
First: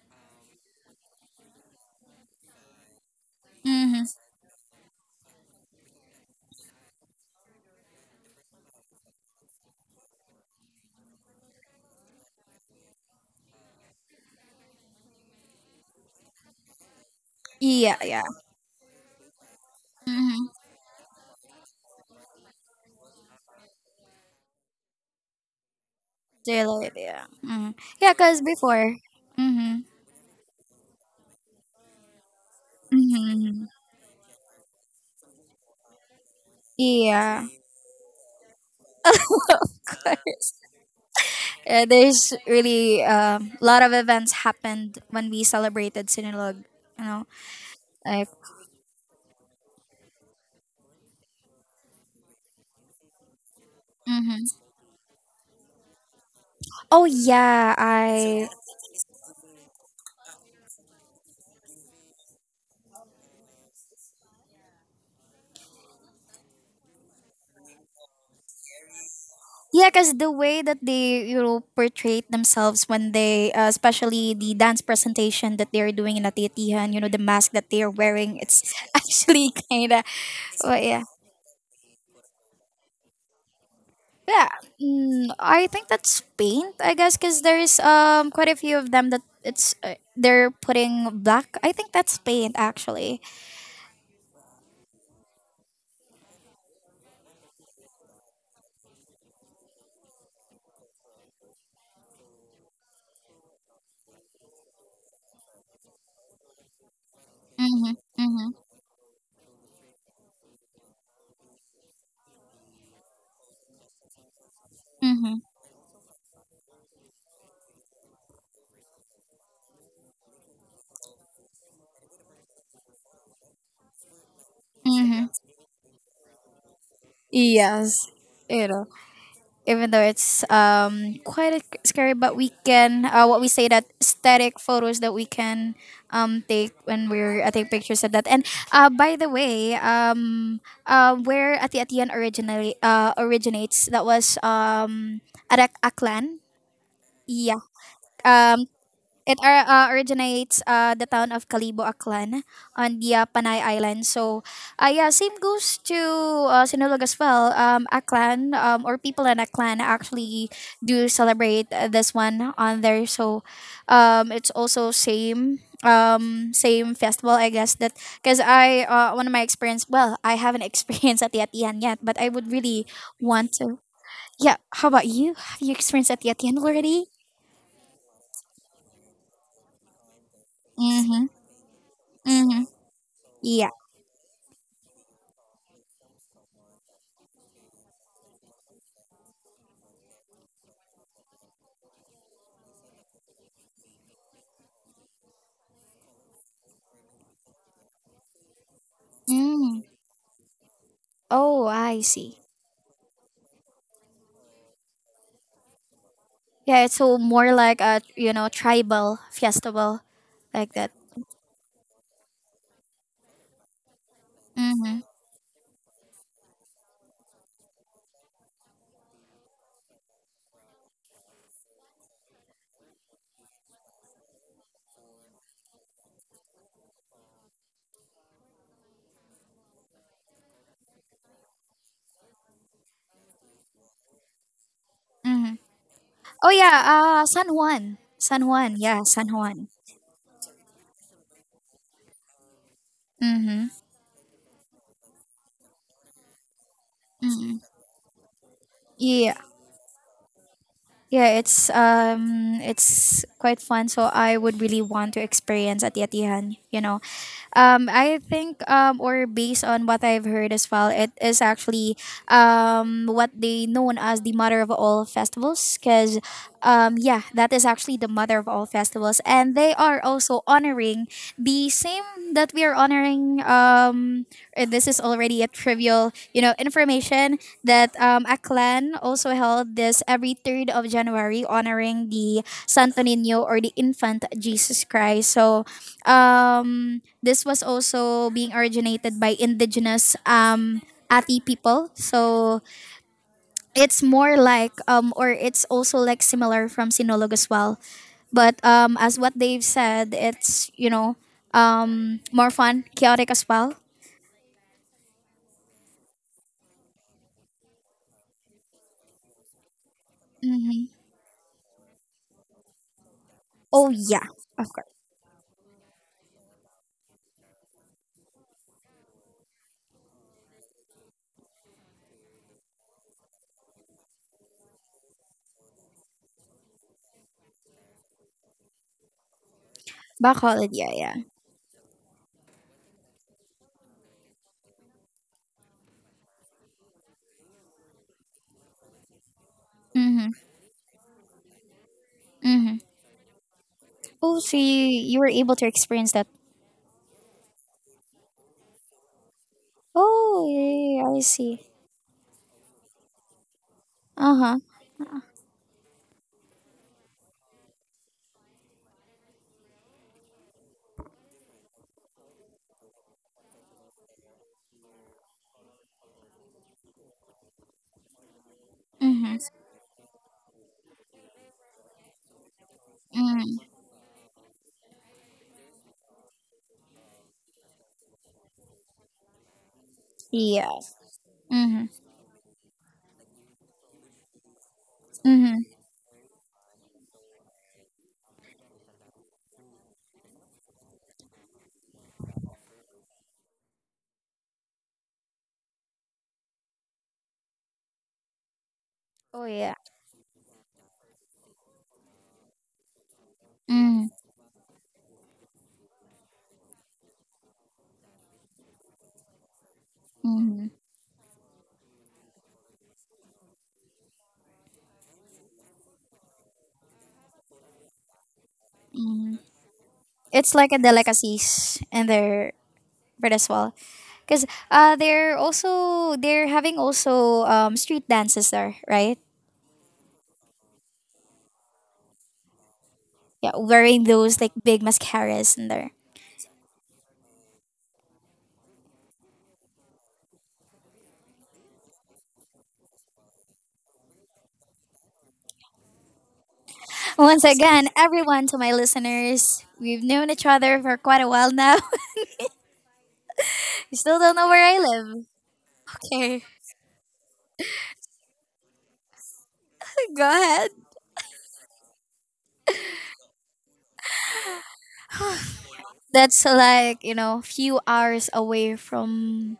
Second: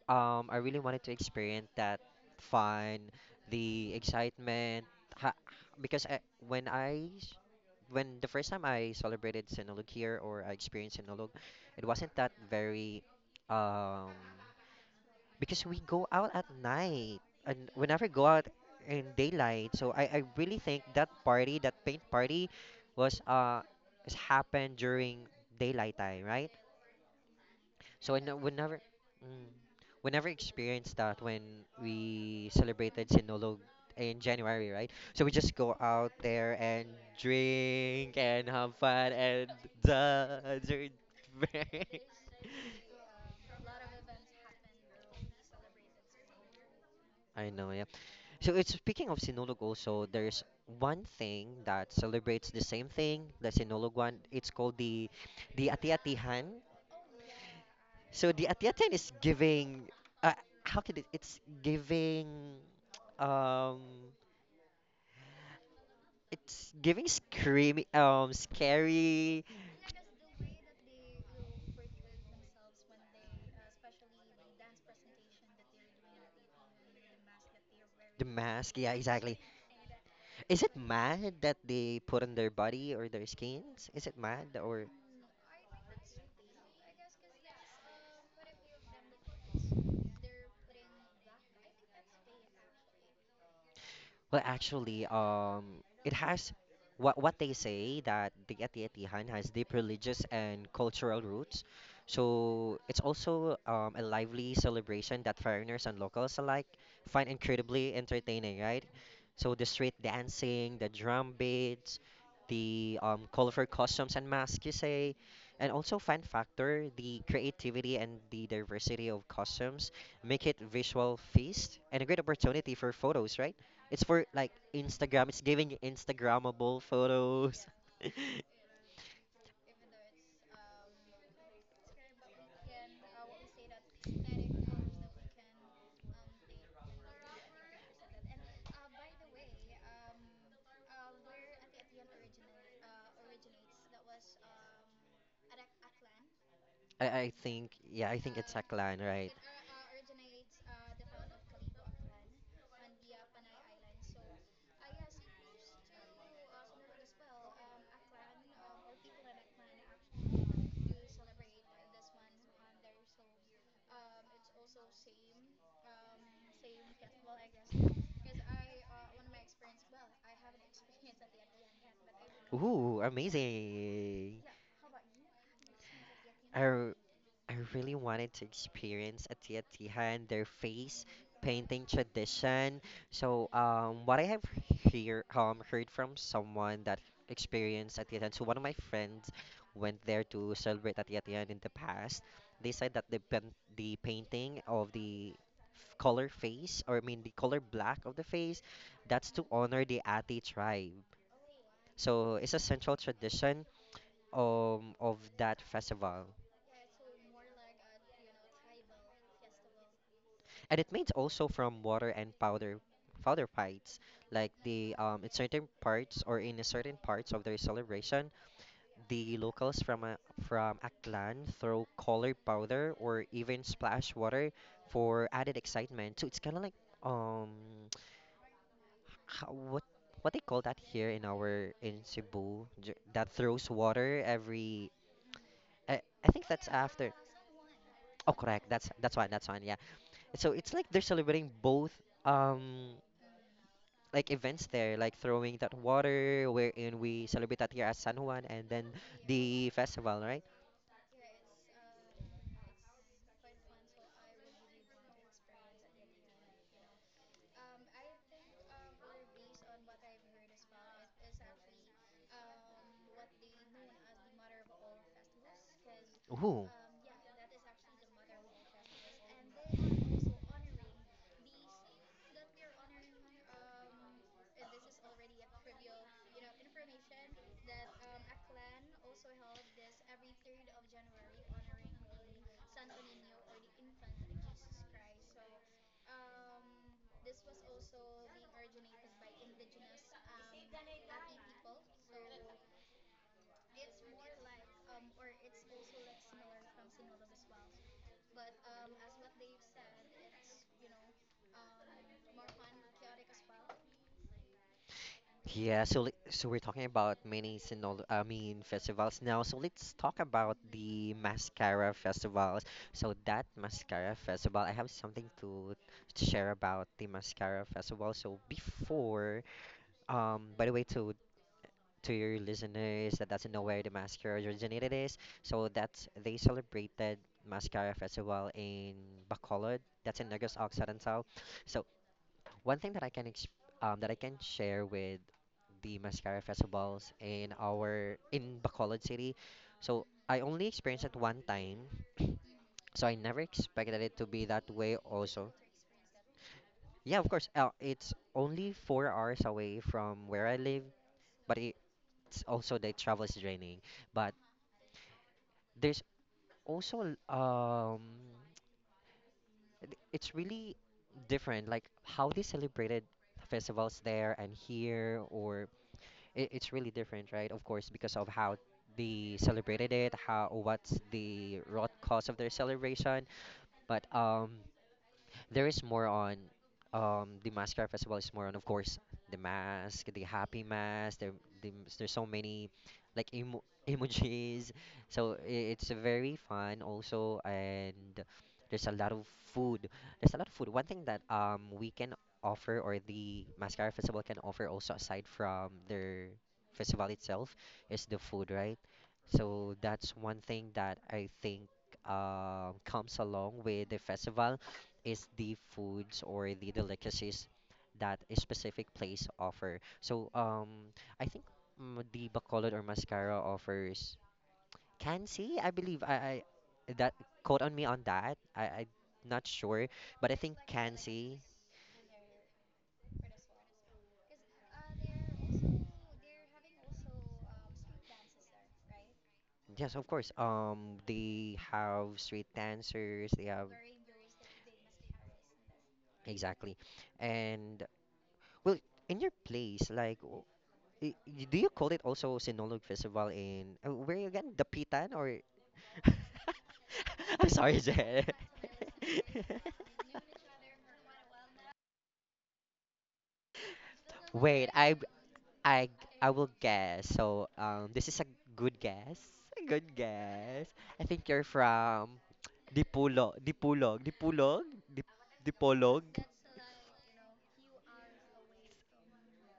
S2: I really wanted to experience that fun, the
S1: Mhm.
S2: excitement, ha because I, when I s- when the first time I celebrated Sinulog here or I experienced Sinulog, it wasn't that very um because we go out at night and we
S1: Yeah.
S2: never
S1: Yeah.
S2: go out in daylight. So I
S1: Mhm.
S2: really think that party, that paint party was is happened during daylight time, right?
S1: Daylight. Yeah. Mhm. Yeah,
S2: So I ne-
S1: cause
S2: would never,
S1: before.
S2: mm,
S1: Mhm.
S2: we never experienced that when we celebrated Sinulog
S1: Mhm.
S2: in January, right? So we just go out there and
S1: Yeah.
S2: drink and have fun and
S1: [LAUGHS]
S2: dance. Or [LAUGHS]
S1: Yeah,
S2: drink.
S1: there's really a lot of events happened when we celebrated Sinulog. You know.
S2: I know, yeah.
S1: Like,
S2: So it's speaking of Sinulog also, there's one thing that celebrates the same thing, the Sinulog one. It's
S1: hmm
S2: called the Ati-Atihan.
S1: oh yeah,
S2: So the
S1: I
S2: Atiatian is giving. Uh, how can it? It's giving. Um, it's giving screamy. Scary.
S1: yeah, cause the way that they portrayed themselves, especially the dance presentation that they're doing in Atiyatihan, the mask that they are
S2: The
S1: wearing, it's [LAUGHS]
S2: mask. Yeah, exactly.
S1: actually kind of —
S2: Is
S1: Oh
S2: it
S1: yeah.
S2: mad that they put on their body or their skins? Is it
S1: Yeah.
S2: mad or?
S1: Mm, I think that's paint, I guess, because there's quite a few of them that it's they're putting black. I think that's paint actually.
S2: Well, actually, it has what they say that the Atiatihan has deep religious and cultural roots. So it's also a lively celebration that foreigners and locals alike find incredibly
S1: Mhm. Mhm.
S2: entertaining, right? So the street dancing, the drum beats, the colorful costumes and masks, you say,
S1: Mhm.
S2: and also fun factor, the creativity and the diversity of costumes make it visual feast and a great opportunity for photos, right? It's for like
S1: Mhm.
S2: Instagram. It's giving you Instagrammable photos.
S1: It Even though it's scary, but we can what we say that static photos that we can take when we're take pictures of that. And by the way, where Ati Atian originally originates, that was at Aklan.
S2: [LAUGHS] I, I
S1: Yeah.
S2: think, yeah, I think it's
S1: um,
S2: Aklan, right?
S1: originates the town of Calibo Aklan on the Panay Island. So, yeah, same goes to Sinulog as well. Aklan, or people in Aklan, actually do celebrate this one on there. So, it's also same festival I guess, that because I one of my experience, well, I haven't [LAUGHS] experienced at the atian yet, but I would
S2: [LAUGHS]
S1: really
S2: Ooh,
S1: want to.
S2: amazing.
S1: Yeah, how about you? Have you experienced at the atian
S2: I
S1: already?
S2: I really wanted to experience a tia tija and their face
S1: Mm-hmm.
S2: painting
S1: Mm-hmm.
S2: tradition. So,
S1: Yeah.
S2: what I have heard from someone that experienced a tia tija, so one of my friends went there to celebrate a tia tija in the past. They said that the the painting of the color face, or I mean the color black of the face, that's to honor
S1: Mm.
S2: the Ati tribe.
S1: Oh, I
S2: So
S1: see.
S2: it's a central tradition of that festival.
S1: Yeah, it's so more like a tribal festival, like
S2: And
S1: that.
S2: it made also from water and powder fights, like the
S1: Mm-hmm.
S2: in certain parts of their celebration the locals from a clan throw colored powder or even splash water for added excitement, so it's kind of like um how, what they call that here in Cebu that throws water every
S1: Mm-hmm.
S2: I think
S1: Oh
S2: that's
S1: yeah,
S2: after.
S1: San Juan,
S2: Oh,
S1: San
S2: correct.
S1: Juan.
S2: That's
S1: Yeah,
S2: that's
S1: San
S2: one. That's one.
S1: Juan.
S2: Yeah. So it's like they're celebrating both um
S1: Mm-hmm.
S2: like events there, like throwing that water, wherein we
S1: Mm-hmm.
S2: celebrate that here at San Juan, and then
S1: Yeah,
S2: the festival, right?
S1: yeah. It's quite fun. So I would really want to experience at Yatihan. You know. I think, or based on what I've heard as well, it is actually what they known as the mother of all festivals. Because,
S2: Ooh.
S1: yeah, that is actually the mother of all festivals, and they are also honoring the same that we are honoring. This is already a trivial, information that Aklan also held this every January 3rd, honoring the Santo Niño or the infant Jesus Christ. So this was also being originated by indigenous Ati people. So it's more like, or it's also like similar from Sinolog as well. But as what they've said, it's, more fun, chaotic as well.
S2: Yeah, so so we're talking about many sinol I mean festivals now. So let's talk about
S1: Mm-hmm.
S2: the mascara festivals. So that
S1: Oh,
S2: mascara
S1: yeah,
S2: festival, I
S1: of course.
S2: have something to share about the mascara festival. So before, by the way, to your listeners that doesn't know where the mascara originated is. So that's they celebrated Mascara Festival in Bacolod. That's in Negros
S1: Bacolod, yeah, yeah.
S2: Occidental. So one thing that I can exp that I can share with the mascara festivals in Bacolod City. So
S1: Mm-hmm.
S2: I only experienced it one time,
S1: Mm-hmm.
S2: so I never expected it to
S1: Oh,
S2: be
S1: so
S2: that
S1: you,
S2: way
S1: you were
S2: also.
S1: able to experience that.
S2: Yeah, of course. It's only 4 hours away from where
S1: Oh,
S2: I
S1: yeah,
S2: live,
S1: yeah, yeah, I
S2: but
S1: see.
S2: it's also the travel is draining. But
S1: Uh-huh.
S2: there's also it's really different, like how they celebrated festivals there and here, or it's really different, right? Of course, because of how
S1: Mm-hmm.
S2: they celebrated it, how what's the root cause of their celebration,
S1: Mm-hmm.
S2: but there is more on the mascara festival is more on, of course, the mask, the happy
S1: Yeah.
S2: mask there, the,
S1: Mm-hmm.
S2: there's so many like [LAUGHS] emojis, so
S1: Mm-hmm.
S2: it's very fun also, and there's a lot of food. There's a lot of food, one thing that we can offer or the mascara festival can offer also, aside from their festival itself, is the food, right?
S1: Oh
S2: So
S1: yeah.
S2: that's one thing that I think comes along with the
S1: Mm.
S2: festival is the foods or the delicacies that a specific place offer. So
S1: Hmm.
S2: I think the Bacolod or Mascara offers Kansi, I believe. I that, quote on me on that. I
S1: Hmm.
S2: not sure, but I
S1: It's
S2: think
S1: like a
S2: Kansi.
S1: delicacies in their but as well. Because they're also they're having also street dances there, right?
S2: Yes, of course. They have street dancers. They
S1: Yeah,
S2: have
S1: wearing those like big mascaras in there.
S2: Exactly, and well, in your place, like, do you call it also Sinulog Festival in where again? Dapitan or [LAUGHS]
S1: [LAUGHS] Once
S2: I'm sorry,
S1: again,
S2: Jen.
S1: everyone, to my listeners, we've known each other for quite a while now. [LAUGHS] You still
S2: [LAUGHS]
S1: don't know where
S2: Wait,
S1: I live.
S2: I I
S1: Okay,
S2: will guess. So, this is a good guess. A good
S1: [LAUGHS] go
S2: guess.
S1: ahead.
S2: I think you're from Dipulo, Dipulog, Dipulog, Dip, Dipolog.
S1: That's like few hours away from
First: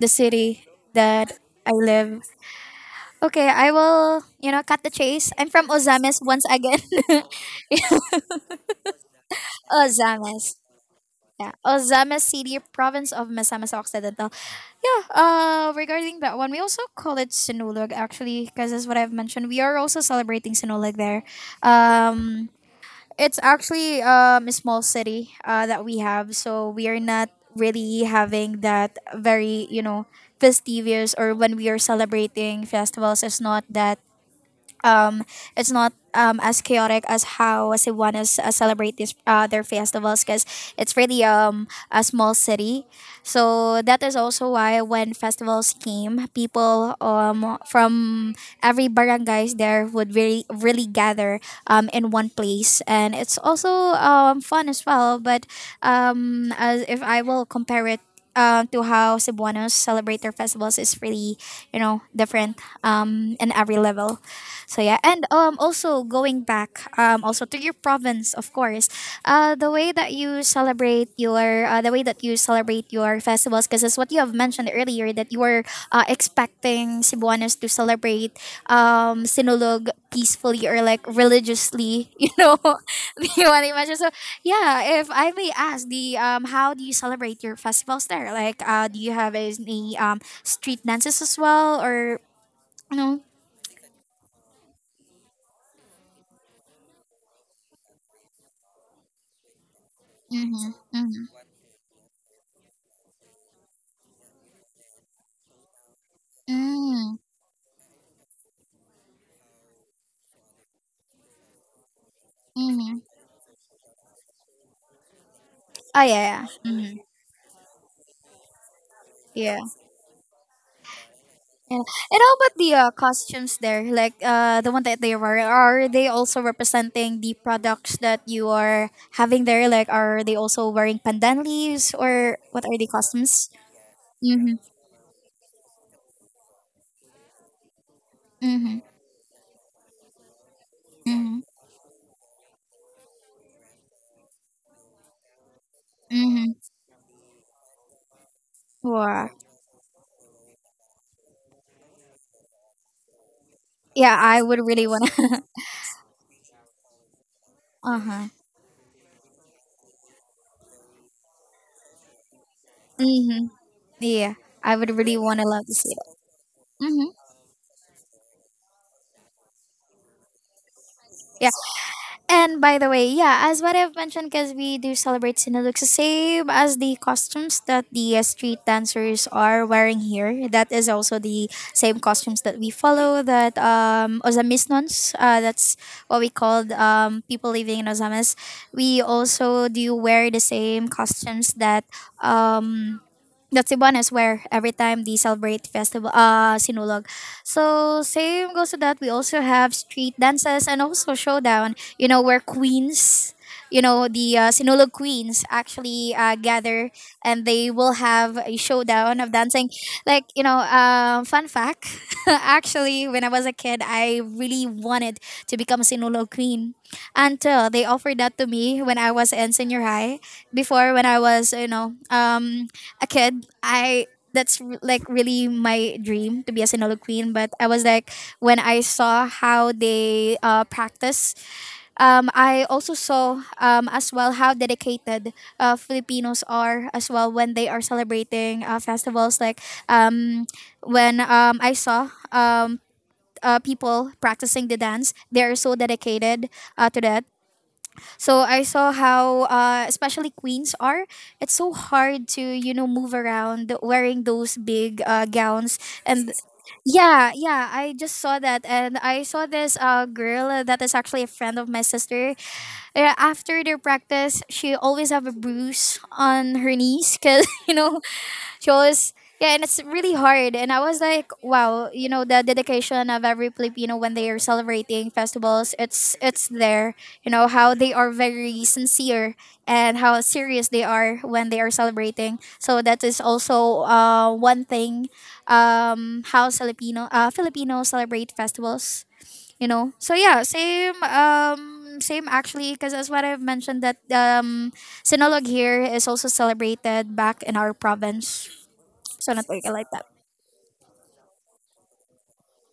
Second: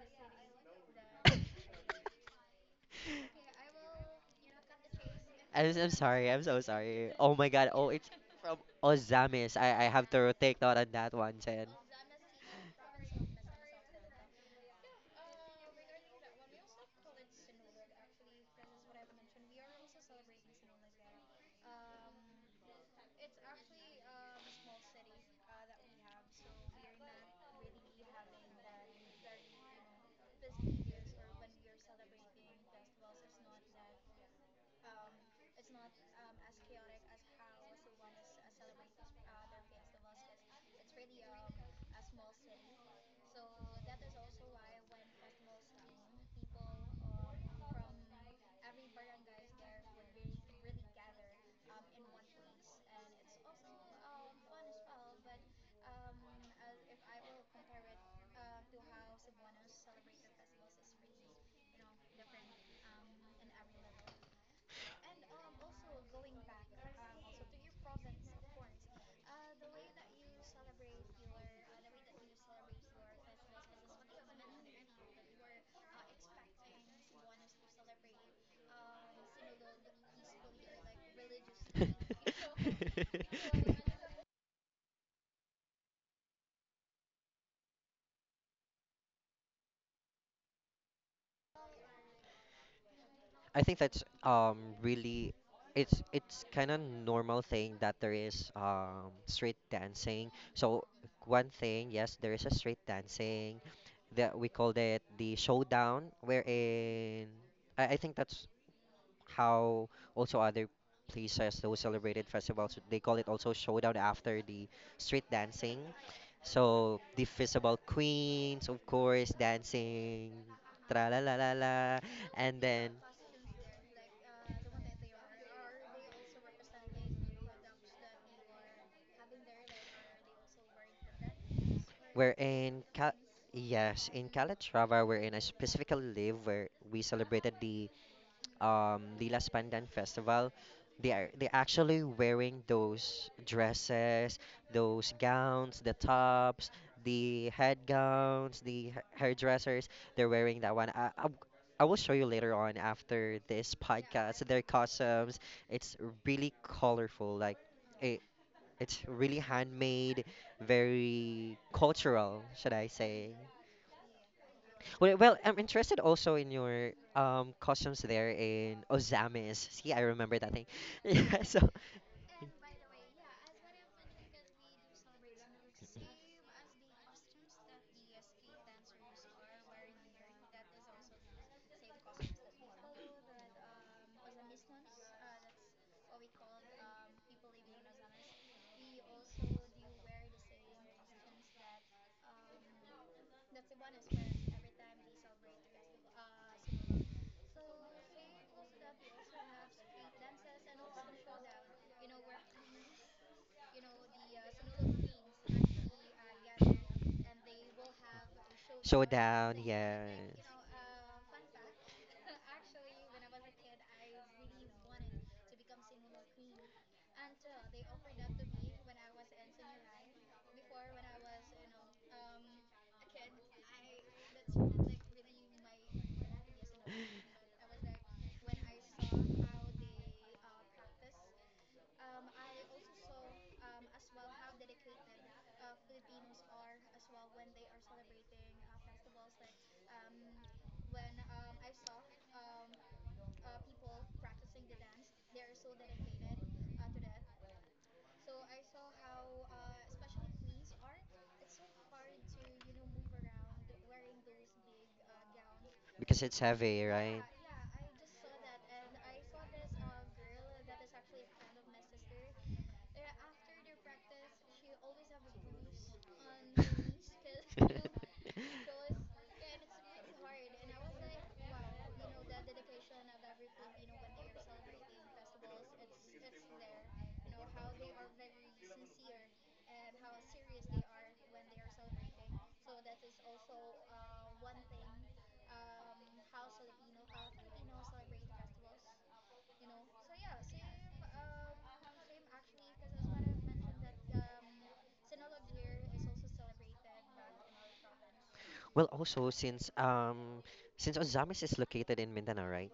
S1: the city that I live. Okay, I will, cut the chase. I'm from
S2: I'm
S1: Ozames
S2: sorry. I'm
S1: once
S2: so
S1: again.
S2: sorry.
S1: [LAUGHS]
S2: Oh my god. Oh, it's from Ozamis. I have to
S1: Ozames.
S2: take note on that one,
S1: Yeah,
S2: Chen.
S1: Ozames City, province of Misamis Occidental. Yeah, regarding that one, we also call it Sinulog, actually, because that's what I've mentioned. We are also celebrating Sinulog there. Um, it's actually a small city that we have, so we are not really having that very, festivious or when we are celebrating festivals. It's not that um, it's not as chaotic as how Cebuanos celebrate this, their festivals, because it's really a small city. So that is also why when festivals came, people from every barangays there would really, really gather in one place. And it's also fun as well. But as if I will compare it to how Cebuanos celebrate their festivals, is really, different in every level. So yeah, and also going back also to your province, of course, the way that you celebrate your festivals, because that's what you have mentioned earlier, that you were expecting Cebuanos to celebrate Sinulog peacefully or like religiously, [LAUGHS] [LAUGHS] you want to mention. So
S2: [LAUGHS]
S1: yeah, if I may ask, the how do you celebrate your festivals there? Like, do you have any street dances as well, or no?
S2: I think that's really it's kind of normal thing that there is street dancing. So
S1: Mm-hmm.
S2: one thing, yes, there is a street dancing that we called it the showdown,
S1: Mm,
S2: wherein I think that's how also other places those celebrated festivals
S1: mm-hmm.
S2: they call it also showdown after the street dancing,
S1: Oh yeah, yeah. Mm-hmm.
S2: so the festival queens, of course,
S1: Yeah, yeah.
S2: dancing tra la la la la,
S1: And, and how about
S2: and
S1: the
S2: then
S1: costumes there? Like, the one that they wear, are they also representing the products that you are having there? Like, are they also wearing pandan leaves
S2: we're
S1: or what are
S2: in
S1: the costumes?
S2: Yes, in
S1: Mm-hmm.
S2: Calatrava, we're in a specific live where we celebrated the
S1: Mm-hmm.
S2: Lilas Pandan Festival.
S1: Mm-hmm.
S2: They actually wearing those dresses, those gowns, the
S1: Mm-hmm.
S2: tops, the head gowns, the
S1: Wow.
S2: hairdressers. They're wearing that one. I will show you later on after this
S1: Yeah, I
S2: podcast. Their
S1: would really wanna.
S2: costumes,
S1: [LAUGHS]
S2: it's really colorful. Like
S1: Uh
S2: it,
S1: huh.
S2: it's really handmade, very cultural, should I say?
S1: Mm-hmm. Yeah, I would
S2: Well,
S1: really
S2: well,
S1: wanna
S2: I'm
S1: love to see
S2: interested
S1: that.
S2: also in your
S1: Mm-hmm.
S2: costumes there in Ozamis. See, I remember that thing. [LAUGHS] Yeah,
S1: Yeah.
S2: so
S1: And by the way, yeah, as what I've mentioned, because we do celebrate Sinulog, the same as the costumes that the street dancers are wearing here. That is also the same costumes that we follow. That Ozamisnons, that's what we called people living in Ozamis. We also do wear the same costumes um, that's the one as where every time the celebrate festival sinulog. So same goes to that. We also have street dances and also showdown. You know, where queens, the sinulog queens actually gather, and they will have a showdown of
S2: showdown,
S1: dancing.
S2: yeah,
S1: Like, fun fact. [LAUGHS] Actually, when I was a kid, I really wanted to become a sinulog queen until they offered that to me when I was in senior high. Before, when I was a kid, I that's like really my dream to be a Sinolo queen. But I was like, when I saw how they practice, I also saw as well how dedicated Filipinos are as well when they are celebrating festivals. Like um, when I saw people practicing the dance, they are so dedicated to that. So I saw how, especially queens are. It's so hard to move around wearing those big gowns.
S2: because
S1: And
S2: it's heavy, right?
S1: yeah, yeah, I just saw that, and I saw this girl that is actually a friend of my sister. After their practice, she always have a bruise on her knees because [LAUGHS] you
S2: [LAUGHS]
S1: know shows. Yeah, and it's really hard. And I was like, wow, the dedication of every Filipino when they are celebrating festivals, it's there. How they are very sincere and how serious they are when they are celebrating. So that is also one thing how Filipinos celebrate festivals. So yeah, same actually, because as what I've mentioned that Sinulog here is also celebrated back in our province.
S2: Well, also
S1: So not
S2: since
S1: working like that.
S2: um since Ozamis is located in Mindanao, right?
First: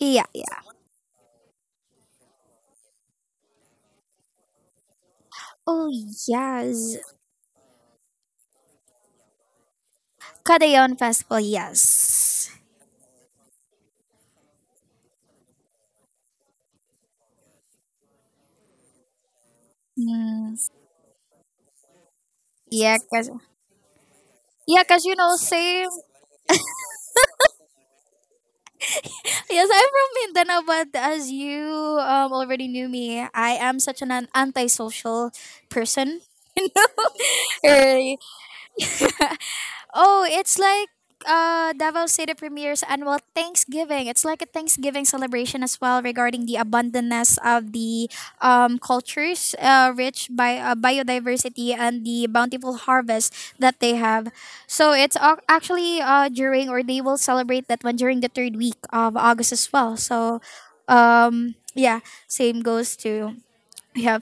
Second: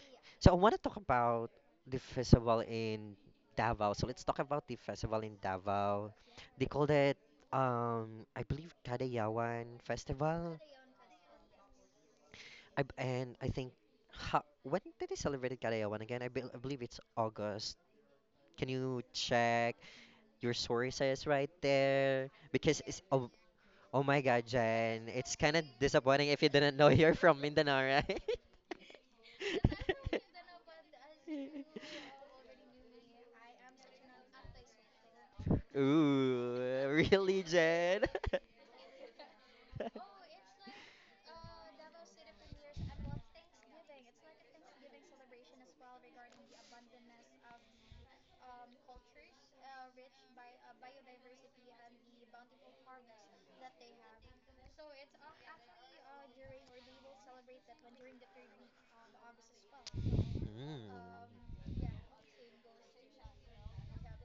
S1: Yeah,
S2: So I want
S1: yeah.
S2: to talk about the festival in Davao. So let's talk about the festival in
S1: Oh
S2: Davao. They called
S1: yes,
S2: it, I believe, Kadayawan Festival.
S1: Kadayon Festival. Yes.
S2: And I think, when did they celebrate Kadayawan again? I believe it's August. Can you check your
S1: Mm,
S2: sources right there? Because
S1: yeah,
S2: oh,
S1: cause
S2: oh my God,
S1: yeah,
S2: Jen,
S1: cause
S2: it's kind of
S1: same.
S2: disappointing if you didn't know [LAUGHS] you're from Mindanao, right?
S1: Yes, I'm from Mindanao, but as you already knew me, I am such an antisocial
S2: [LAUGHS]
S1: person.
S2: Ooh, really, Jen?
S1: Eh. Oh,
S2: [LAUGHS]
S1: it's like Davao City Premier's annual Thanksgiving. It's like a Thanksgiving celebration as well regarding the abundance of the cultures, rich by biodiversity and the bountiful harvest that they have. So it's actually during or they will celebrate that one during the third week of August as well. So
S2: Hmm.
S1: yeah, same goes to yeah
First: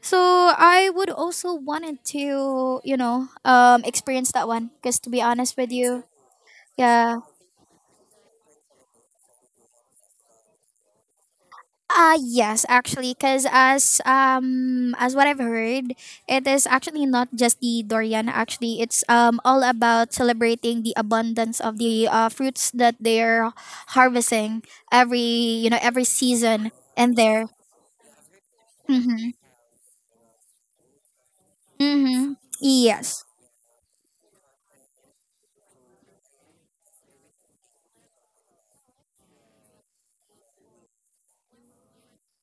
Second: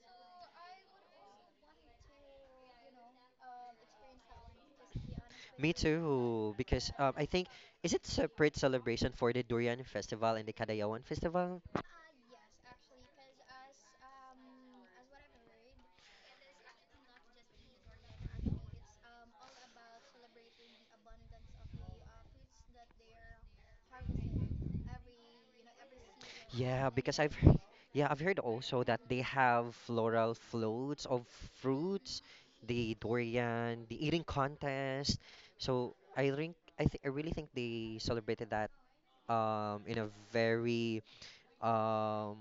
S1: so I would also wanted to, experience that one. Cause to be honest with
S2: Me
S1: you,
S2: too, because
S1: yeah,
S2: I think, is it separate celebration for the Durian Festival and the Kadayawan Festival?
S1: yes, actually, cause as what I've heard, it is actually not just the durian. Actually, it's all about celebrating the abundance of the fruits that they're harvesting every you know every season
S2: Yeah,
S1: and
S2: because
S1: there.
S2: yeah, I've heard also that they
S1: Mm-hmm.
S2: have floral floats of fruits,
S1: Mm-hmm.
S2: the
S1: Yes.
S2: durian, the eating contest. So I really think they celebrated that in a very um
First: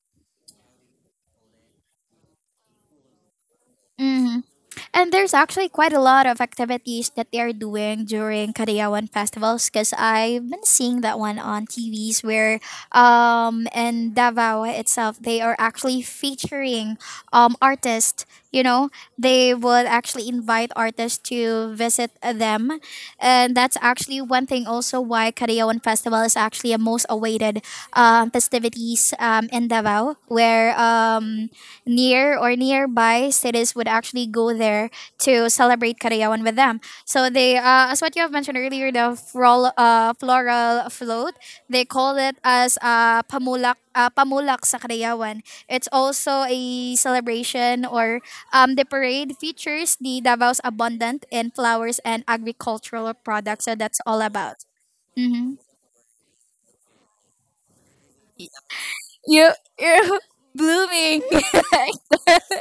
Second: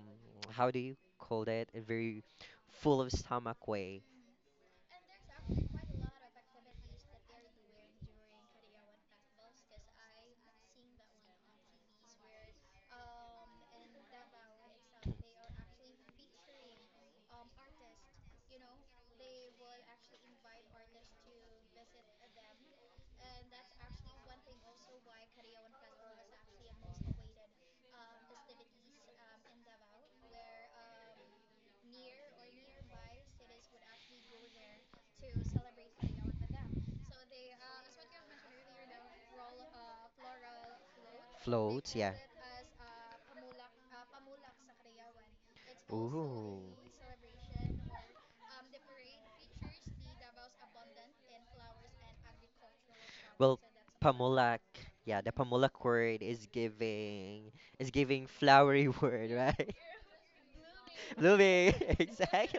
S2: [TSK] how do you call that? A very full of stomach way.
S1: Mm-hmm. And there's actually quite a lot of activities that they are doing during Kadayawan festivals because I've been seeing that one on TVs where in Davao itself they are actually featuring artists, they would actually invite artists to visit them. And that's actually one thing also why Kadayawan Festival is actually a most awaited festivities in Davao where near or nearby cities would actually go there to celebrate Karayawan with them. So they, as what you have mentioned earlier, the floral float, they call it as pamulak sa Karayawan. It's also a celebration or the parade features the Davao's abundant in flowers and agricultural products. So that's all
S2: Pamulak.
S1: about.
S2: Yeah, the
S1: Mm-hmm.
S2: pamulak word is giving flowery word,
S1: You,
S2: right?
S1: you're [LAUGHS] blooming.
S2: [LAUGHS] Blooming, [LAUGHS] [LAUGHS]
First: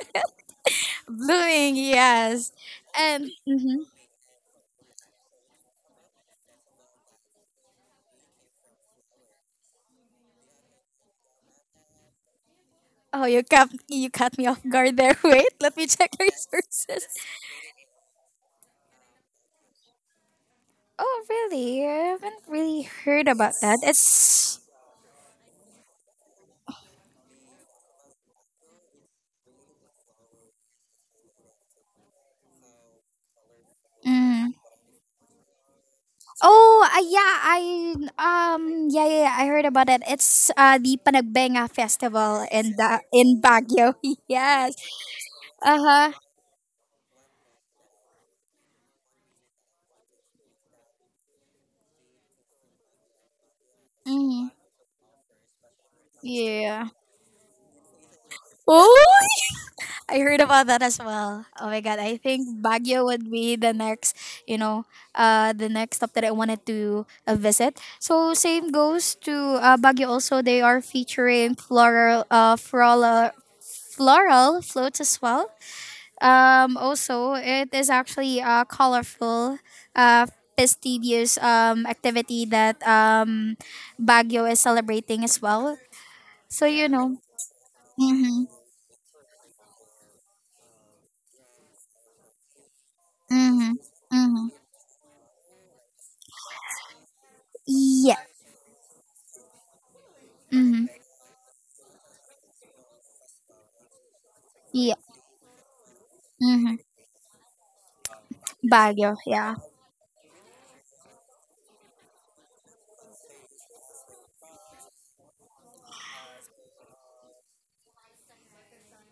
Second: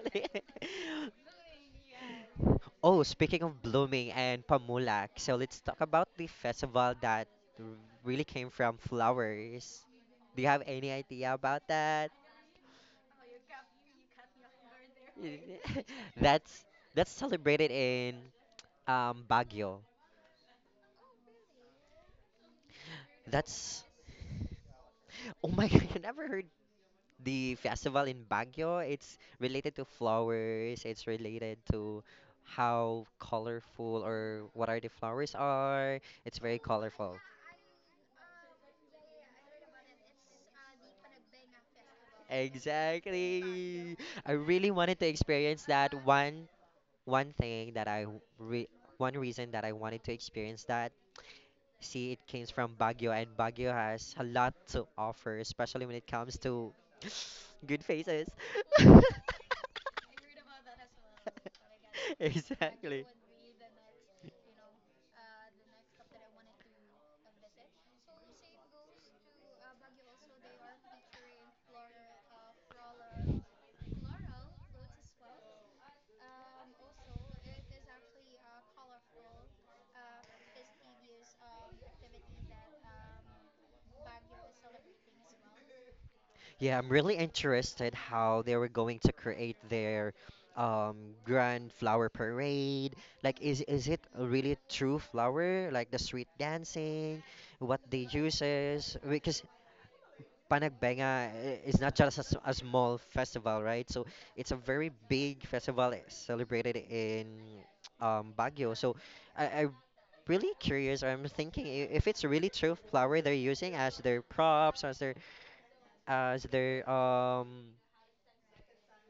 S1: [LAUGHS] Blooming, yes.
S2: Oh,
S1: And
S2: speaking of
S1: mhm.
S2: blooming and Pamulak, so let's talk about the festival that r- really came from flowers. Do you have any idea about that?
S1: Oh, you cut me off guard there. [LAUGHS] Wait, let me check
S2: [LAUGHS]
S1: the
S2: That's
S1: resources.
S2: that's celebrated in Baguio.
S1: Oh, really? I haven't really heard about that.
S2: That's
S1: It's
S2: Oh my [LAUGHS] god, you never heard the festival in Baguio? It's related to flowers, it's related to how colorful or
S1: mm.
S2: what are the flowers are. It's very
S1: oh
S2: colorful.
S1: Yeah, I yeah, yeah yeah I heard about it. It's the Panagbenga festival in
S2: Exactly.
S1: Baguio. [LAUGHS]
S2: I really
S1: Yes.
S2: wanted to experience
S1: Uh
S2: that
S1: huh.
S2: one, one thing that I re one reason that I wanted to experience that. See, it came from Baguio, and Baguio has a
S1: Mm.
S2: lot to offer, especially when it comes to
S1: Yeah.
S2: [GASPS] [SNIFFS] good faces. [LAUGHS]
S1: Oh, I heard about that as well. Oh my god, I think Baguio
S2: Exactly.
S1: would be the next, you know, the next stop that I wanted to visit. So same goes to Baguio. Also, they are featuring floral floats as well. Also, it is actually a colorful, uh, fastidious activity that Baguio is celebrating as well. So
S2: Yeah,
S1: you
S2: I'm really
S1: know.
S2: interested how
S1: Mm-hmm,
S2: they were going to create their um, grand flower parade. Like, is
S1: mm-hmm,
S2: is it a
S1: mm-hmm.
S2: really true flower? Like the street dancing, what they
S1: Yeah.
S2: uses? Because
S1: Mm-hmm.
S2: Panagbenga is not just a small festival, right? So it's a very
S1: Yeah.
S2: big festival,
S1: Mm-hmm.
S2: celebrated in [TSK] Baguio. So
S1: Baguio,
S2: I,
S1: yeah.
S2: I am really curious. I'm thinking if it's really true flower they're using as their props, as their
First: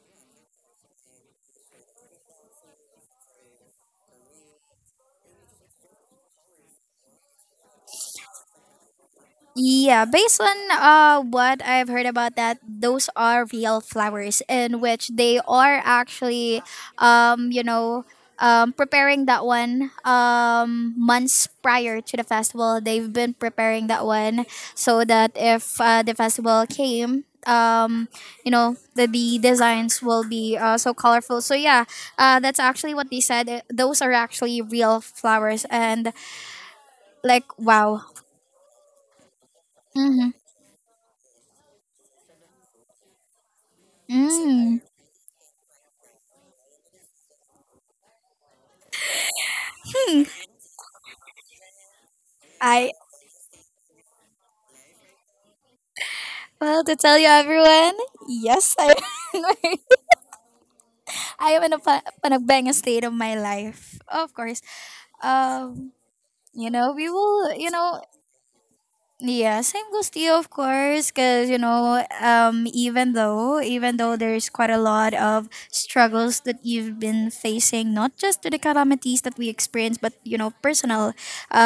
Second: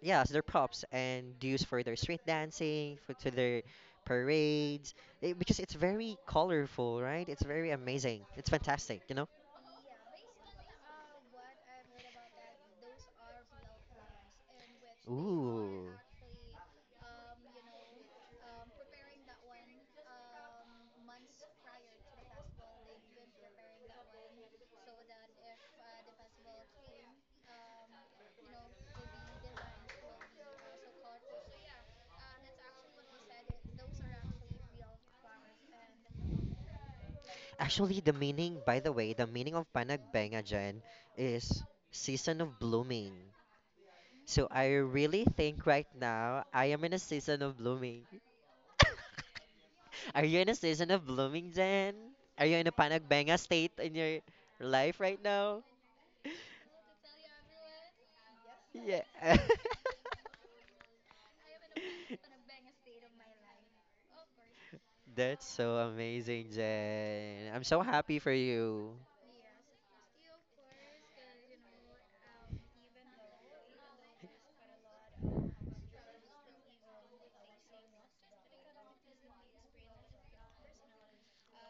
S2: yeah, as their props and used for their street dancing, for to their parades, because it's very colorful, right? It's very amazing. It's fantastic, you know?
S1: Yeah, based on what I've heard about that, those are real flowers in which they are
S2: Ooh.
S1: actually um, you know, preparing that one months prior to the festival. They've been preparing that one so that if the festival came the designs will be so colorful so yeah that's actually what they said. Those are actually real flowers and like
S2: Actually,
S1: wow.
S2: the meaning, by the way, the meaning of
S1: Mm-hmm.
S2: Panagbenga, Jen, is season of blooming. So I
S1: Mm.
S2: really think right now I am in a season of blooming. Are
S1: Hmm,
S2: you in a season of blooming, Jen? Are you in a
S1: I
S2: panagbenga state in your life right now?
S1: Well, to tell you everyone, yes, I
S2: Yeah. [LAUGHS]
S1: [LAUGHS] I am in a panagbenga state of my life. Of course.
S2: That's so
S1: Um,
S2: amazing,
S1: you know, we
S2: Jen.
S1: will,
S2: I'm
S1: you
S2: so
S1: know,
S2: happy for you.
S1: Yeah, same goes to you, of course, because even though there's quite a lot of struggles that you've been facing, not just to the calamities that we experience, but personal,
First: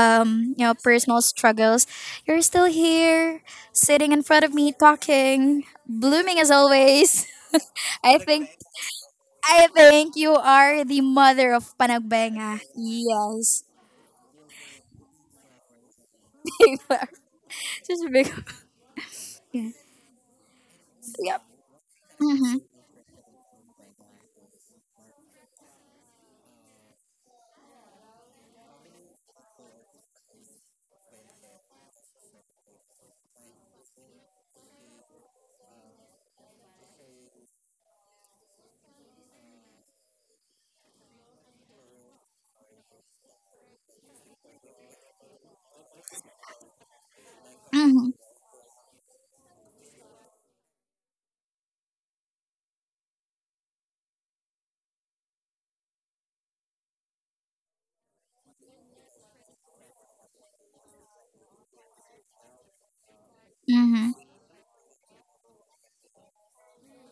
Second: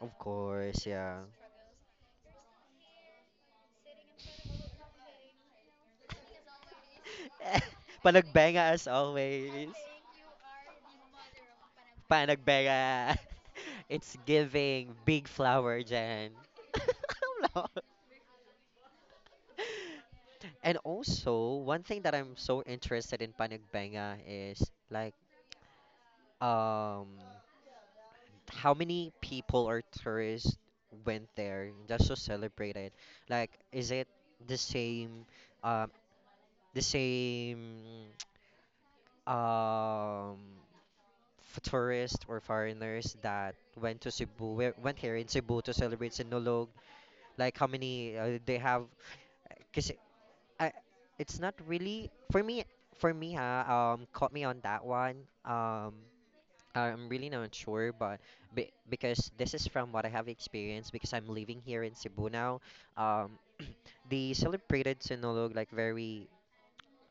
S2: Of
S1: you know,
S2: course,
S1: personal
S2: yeah.
S1: struggles. You're still here, sitting in front of me, talking, blooming as always.
S2: [LAUGHS]
S1: [LAUGHS] I think
S2: Panagbenga as always.
S1: I think you are the mother of panagbenga.
S2: Panagbenga. [LAUGHS]
S1: Yes,
S2: It's giving big flower, Jen.
S1: [LAUGHS] you are.
S2: [LAUGHS] Lol.
S1: Just a big. [LAUGHS] Yeah.
S2: And
S1: Yep.
S2: also, one thing that I'm
S1: Mhm.
S2: so interested in panagbenga is like um how many people or tourists went there just to celebrate it? Like, is it the same, um, the same, [TSK] um, tourists or foreigners that went to Cebu, went here in Cebu to celebrate Sinulog? Like, how
S1: Mhm.
S2: many they have? Because I, it's not really for me. For me, ha, caught me on that one. I'm really not sure, but be because this is from what I have experienced, because I'm living here in Cebu now, um,
S1: Mhm.
S2: they celebrated Sinulog like very,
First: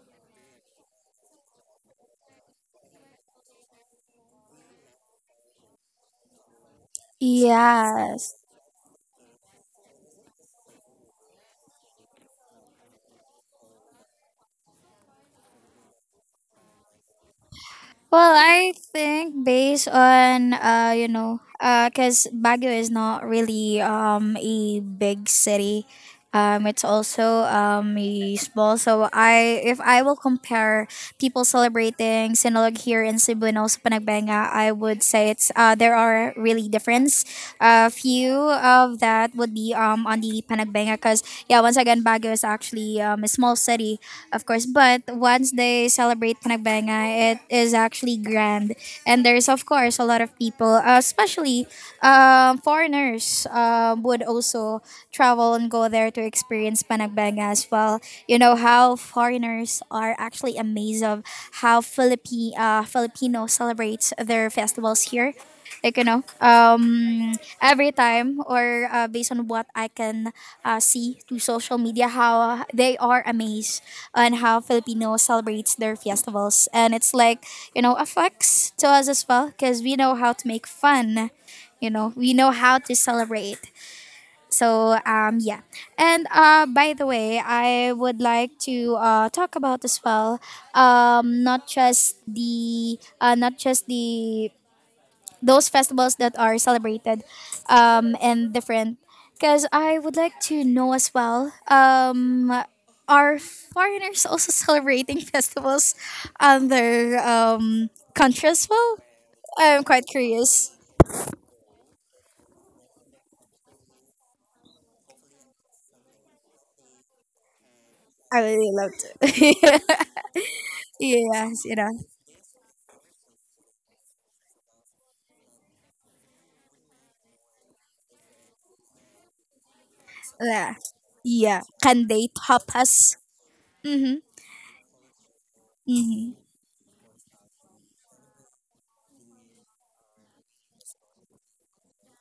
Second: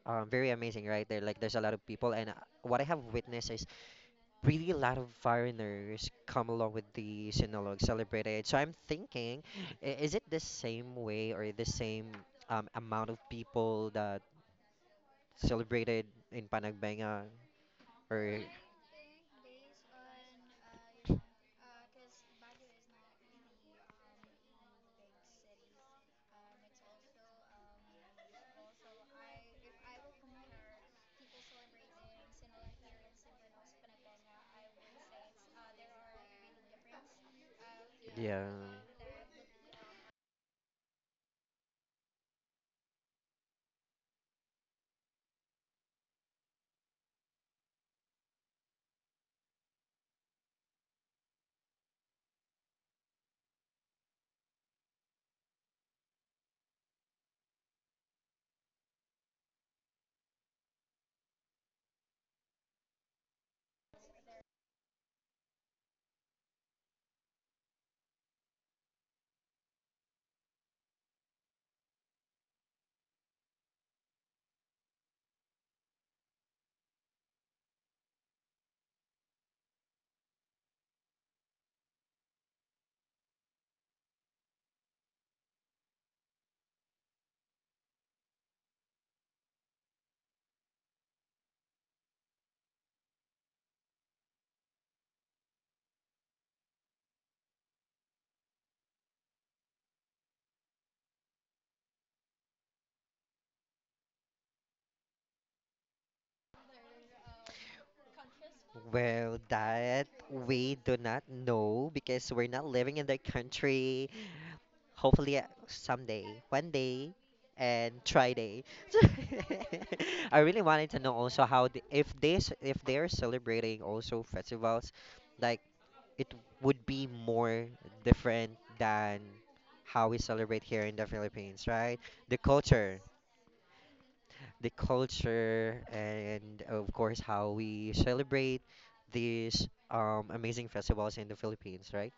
S2: very amazing, right? There, like there's a lot of people, and what I have witnessed is really a lot of foreigners come along with the Sinulog
S1: Yes.
S2: celebrated. So I'm thinking, is it the same way or the same amount of people that celebrated in Panagbenga,
S1: Well,
S2: or
S1: I think based on cause Baguio is not really a big city. It's also a small. So if I will compare people celebrating Sinulog here in Cebu and also Panagbenga, I would say it's there are really difference. A
S2: yeah?
S1: few of that would be on the Panagbenga, cause yeah, once again, Baguio is actually a small city of course. But once they celebrate Panagbenga, it is actually grand. And there's, of course, a lot of people, especially foreigners, would also travel and go there to experience Panagbenga as well. You know how foreigners are actually amazed of how Filipino celebrates their festivals here like every time or based on what I can see through social media how they are amazed on how Filipinos celebrates their festivals, and it's like affects to us as well because we know how to make fun. We know how to celebrate so yeah. And by the way I would like to talk about as well not just the not just the those festivals that are celebrated and different. Because I would like to know as well, are foreigners also [LAUGHS] celebrating festivals on their country as well?
S2: Well,
S1: I'm quite
S2: that
S1: curious.
S2: we do not know because we're not living in their country. Hopefully, someday, one day, and try
S1: I
S2: day.
S1: really love to.
S2: [LAUGHS] I really wanted
S1: [LAUGHS]
S2: to know also
S1: Yes,
S2: how
S1: you know.
S2: if this if they're celebrating also festivals, like it would be more different than how we celebrate
S1: Yeah.
S2: here in the
S1: Yeah.
S2: Philippines, right?
S1: Can they
S2: The
S1: top
S2: culture
S1: us? Mm-hmm.
S2: the culture,
S1: Mm-hmm.
S2: and of course, how we celebrate these amazing festivals in the Philippines, right?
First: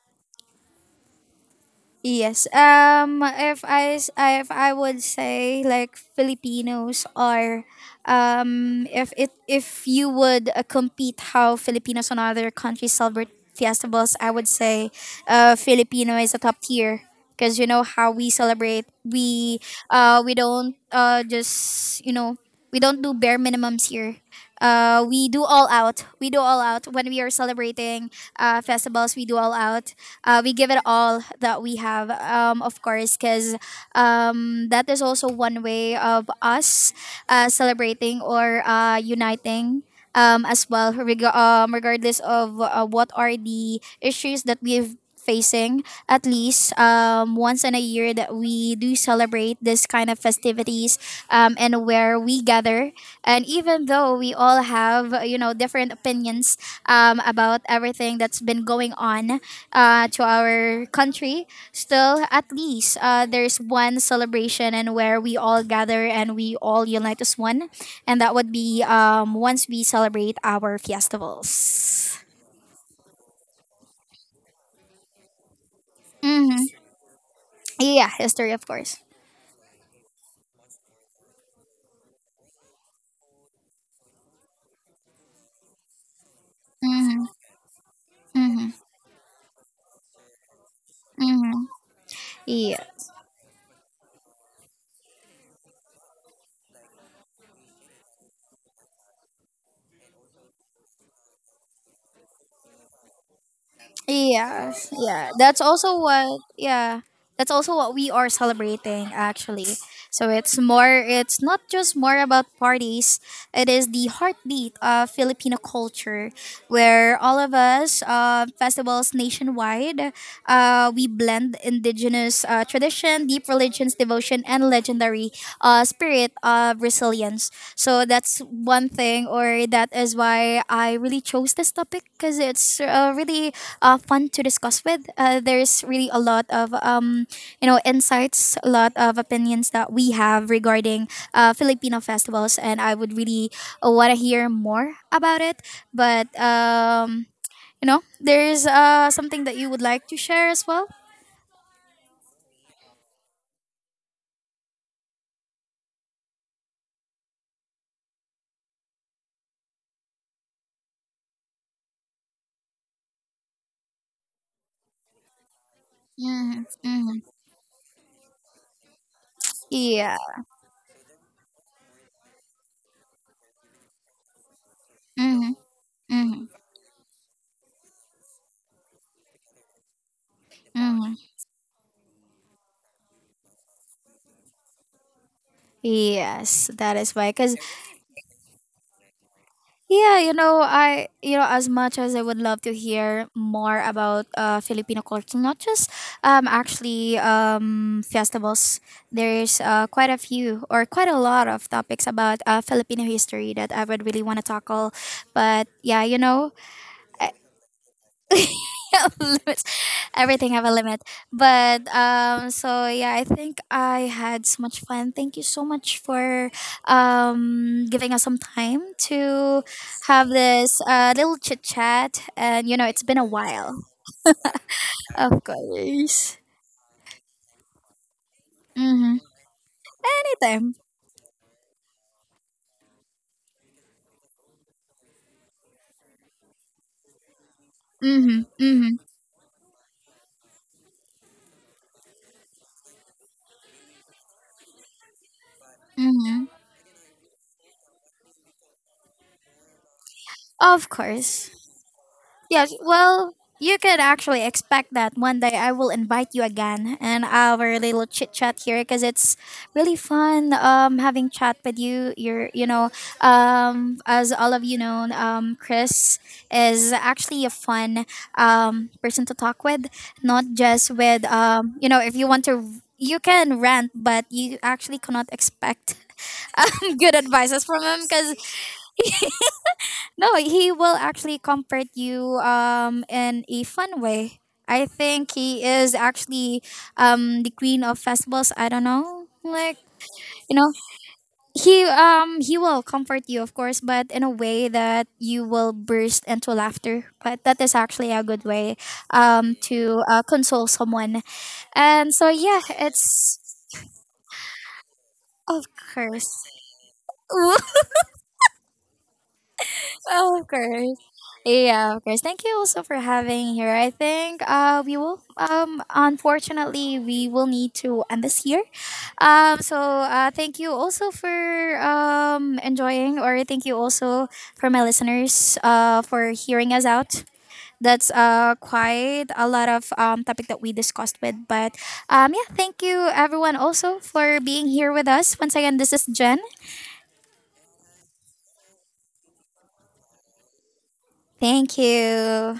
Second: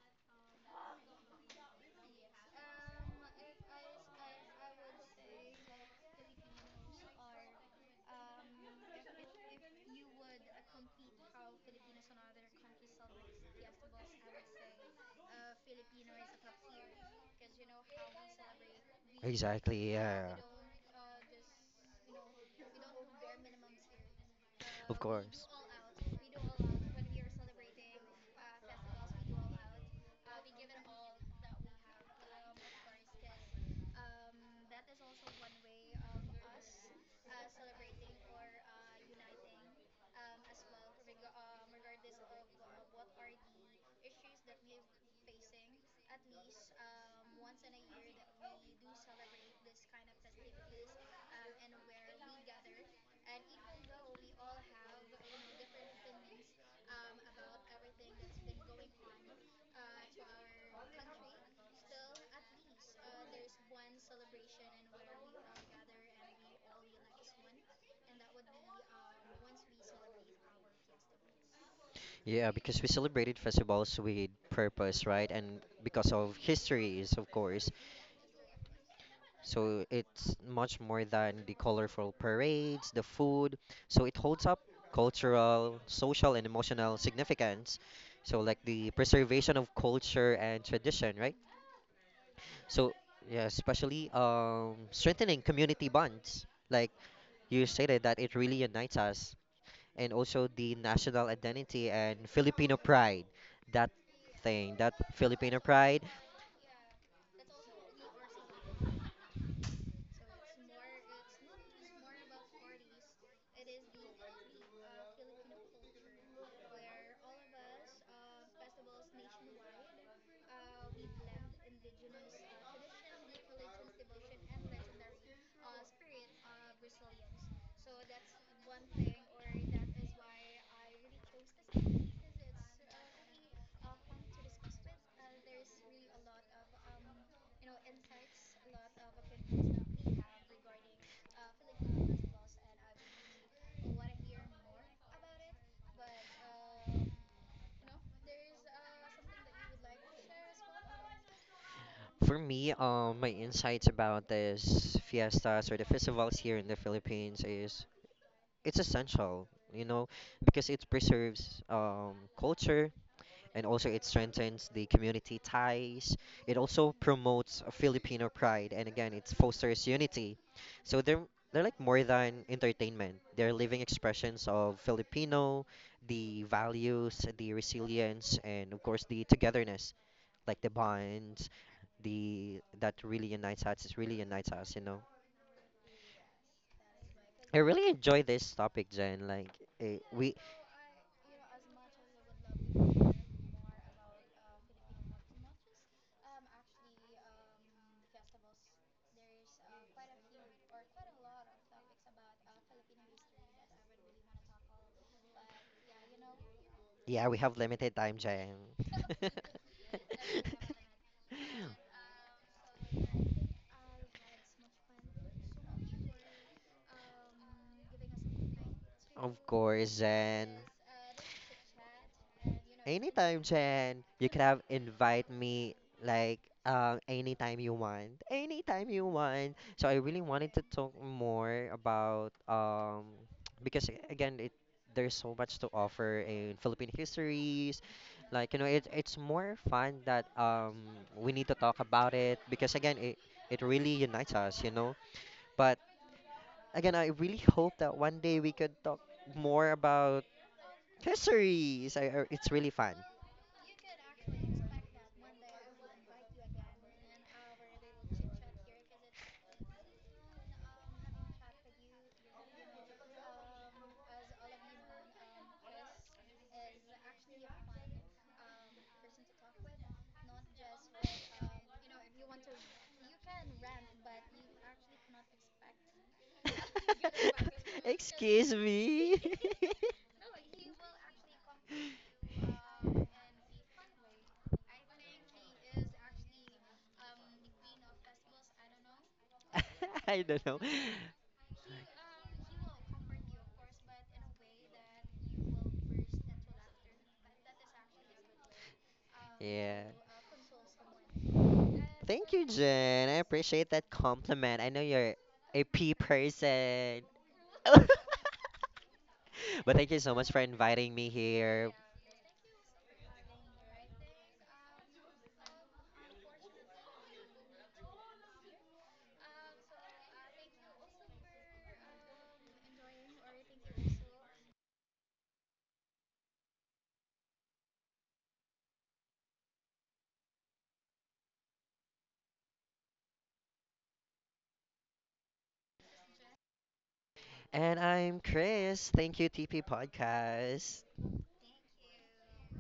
S1: Yes. If I would say like Filipinos are if you would compete how Filipinos on other countries celebrate festivals, I would say Filipino is a top tier because you know how we celebrate. We
S2: Exactly,
S1: uh
S2: yeah.
S1: we don't just we don't do bare minimums here.
S2: Of
S1: We do
S2: course.
S1: all out. We do all out when we are celebrating festivals. We do all out. We give it all that we have, of course, because that is also one way of us celebrating or uniting. As well, regardless of what are the issues that we've facing, at least once in a year that we do celebrate this kind of festivities and where we gather. And even though we all have, different opinions about everything that's been going on, to our country, still at least there's one celebration and where we all gather and we all unite as one, and that would be once we celebrate our festivals.
S2: Yeah, because we celebrated festivals with purpose, right? And because of
S1: Mm-hmm.
S2: histories, of course.
S1: Yeah, history of course.
S2: So it's much more than the colorful parades, the food. So it holds up cultural, social, and emotional
S1: Mm-hmm.
S2: significance. So like
S1: Mm-hmm.
S2: the preservation of culture and tradition, right?
S1: Mm-hmm. Yeah.
S2: So yeah, especially strengthening community bonds. Like you stated that it really unites us, and also the national identity and Filipino pride. That thing,
S1: Yes,
S2: that
S1: yeah.
S2: Filipino
S1: That's also
S2: pride.
S1: what yeah. That's also what we are celebrating actually. So it's not just more about parties. It is the heartbeat of Filipino culture where all of us festivals nationwide we blend indigenous tradition, deep religions, devotion and legendary spirit of resilience. So that's one thing, or that is why I really chose this topic because it's really fun to discuss with. There's really a lot of insights, a lot of opinions that we have regarding Filipino festivals, and I would really want to hear more about it. But there's something that you would like to share as well.
S2: For me, my insights about this fiestas or the festivals here in the Philippines is it's essential, you know, because it preserves culture, and also it strengthens the community ties. It
S1: Mm-hmm,
S2: also
S1: mm-hmm.
S2: promotes a Filipino pride, and again, it fosters
S1: Yeah.
S2: unity. So they're like more than entertainment. They're living expressions of
S1: Mm-hmm,
S2: Filipino, the
S1: mm-hmm,
S2: values, the resilience, and of course the togetherness, like the
S1: mm-hmm.
S2: bonds, the that really unites us. It really unites us, you know.
S1: Yes, that is why. Because.
S2: I really enjoy this topic, Jen. Like eh,
S1: Yeah, you
S2: we,
S1: know, as much as I would love to hear more about Filipino culture, not just actually festivals. There's quite a few or quite a lot of topics about Filipino history that I would really want to tackle. But yeah,
S2: yeah, we have limited time, Jen.
S1: [LAUGHS] limits.
S2: [LAUGHS]
S1: Everything have a limit. But so yeah, I think I had so much fun. Thank you so much for giving us some time
S2: Of
S1: to
S2: course,
S1: have
S2: Jen.
S1: this little chit chat, and you know it's been a
S2: Anytime,
S1: while.
S2: Jen. You can have invite
S1: Of
S2: me
S1: course.
S2: like anytime you want. Anytime you
S1: Mhm.
S2: want. So I really wanted to
S1: Anytime.
S2: talk more about [TSK] because again it there's so much to offer in Philippine histories.
S1: Mhm.
S2: Like, you know,
S1: Mhm.
S2: it's more fun that we need to talk about it because again, it really unites us, you know. But.
S1: Mhm.
S2: Again, I really hope that one day we could talk more about
S1: Of course.
S2: histories. I- it's really
S1: Yes,
S2: fun.
S1: well, you could actually expect that one day I will invite you again and our little chit chat here because it's really fun having chat with you. You're you know as all of you know, Chris is actually a fun person to talk with, not just with if you want to you can rant, but you actually cannot expect [LAUGHS] good advices from
S2: [LAUGHS]
S1: him because
S2: Excuse me.
S1: no, he will actually comfort you in a fun way. I think he is actually the queen of festivals. I don't know, like
S2: [LAUGHS] I don't
S1: you
S2: know.
S1: know, he will comfort you, of course, but in a way that you will burst into laughter. But that is actually a good way
S2: Yeah.
S1: to console someone. And so
S2: Thank you,
S1: yeah,
S2: Jen. I
S1: it's
S2: appreciate that compliment. I know you're a
S1: of
S2: P
S1: course.
S2: person.
S1: [LAUGHS]
S2: [LAUGHS] But thank you so much for
S1: Oh, of
S2: inviting
S1: course.
S2: me here.
S1: Yeah, of course. Thank you also for having here. I think we will unfortunately we will need to end this here. So thank you also for enjoying, or thank you also for my listeners for hearing us out. That's quite a lot of topic that we discussed with, but yeah, thank you everyone also for being here with us. Once again, this is Jen.
S2: And I'm Chris. Thank you, TP Podcast.
S1: Thank you.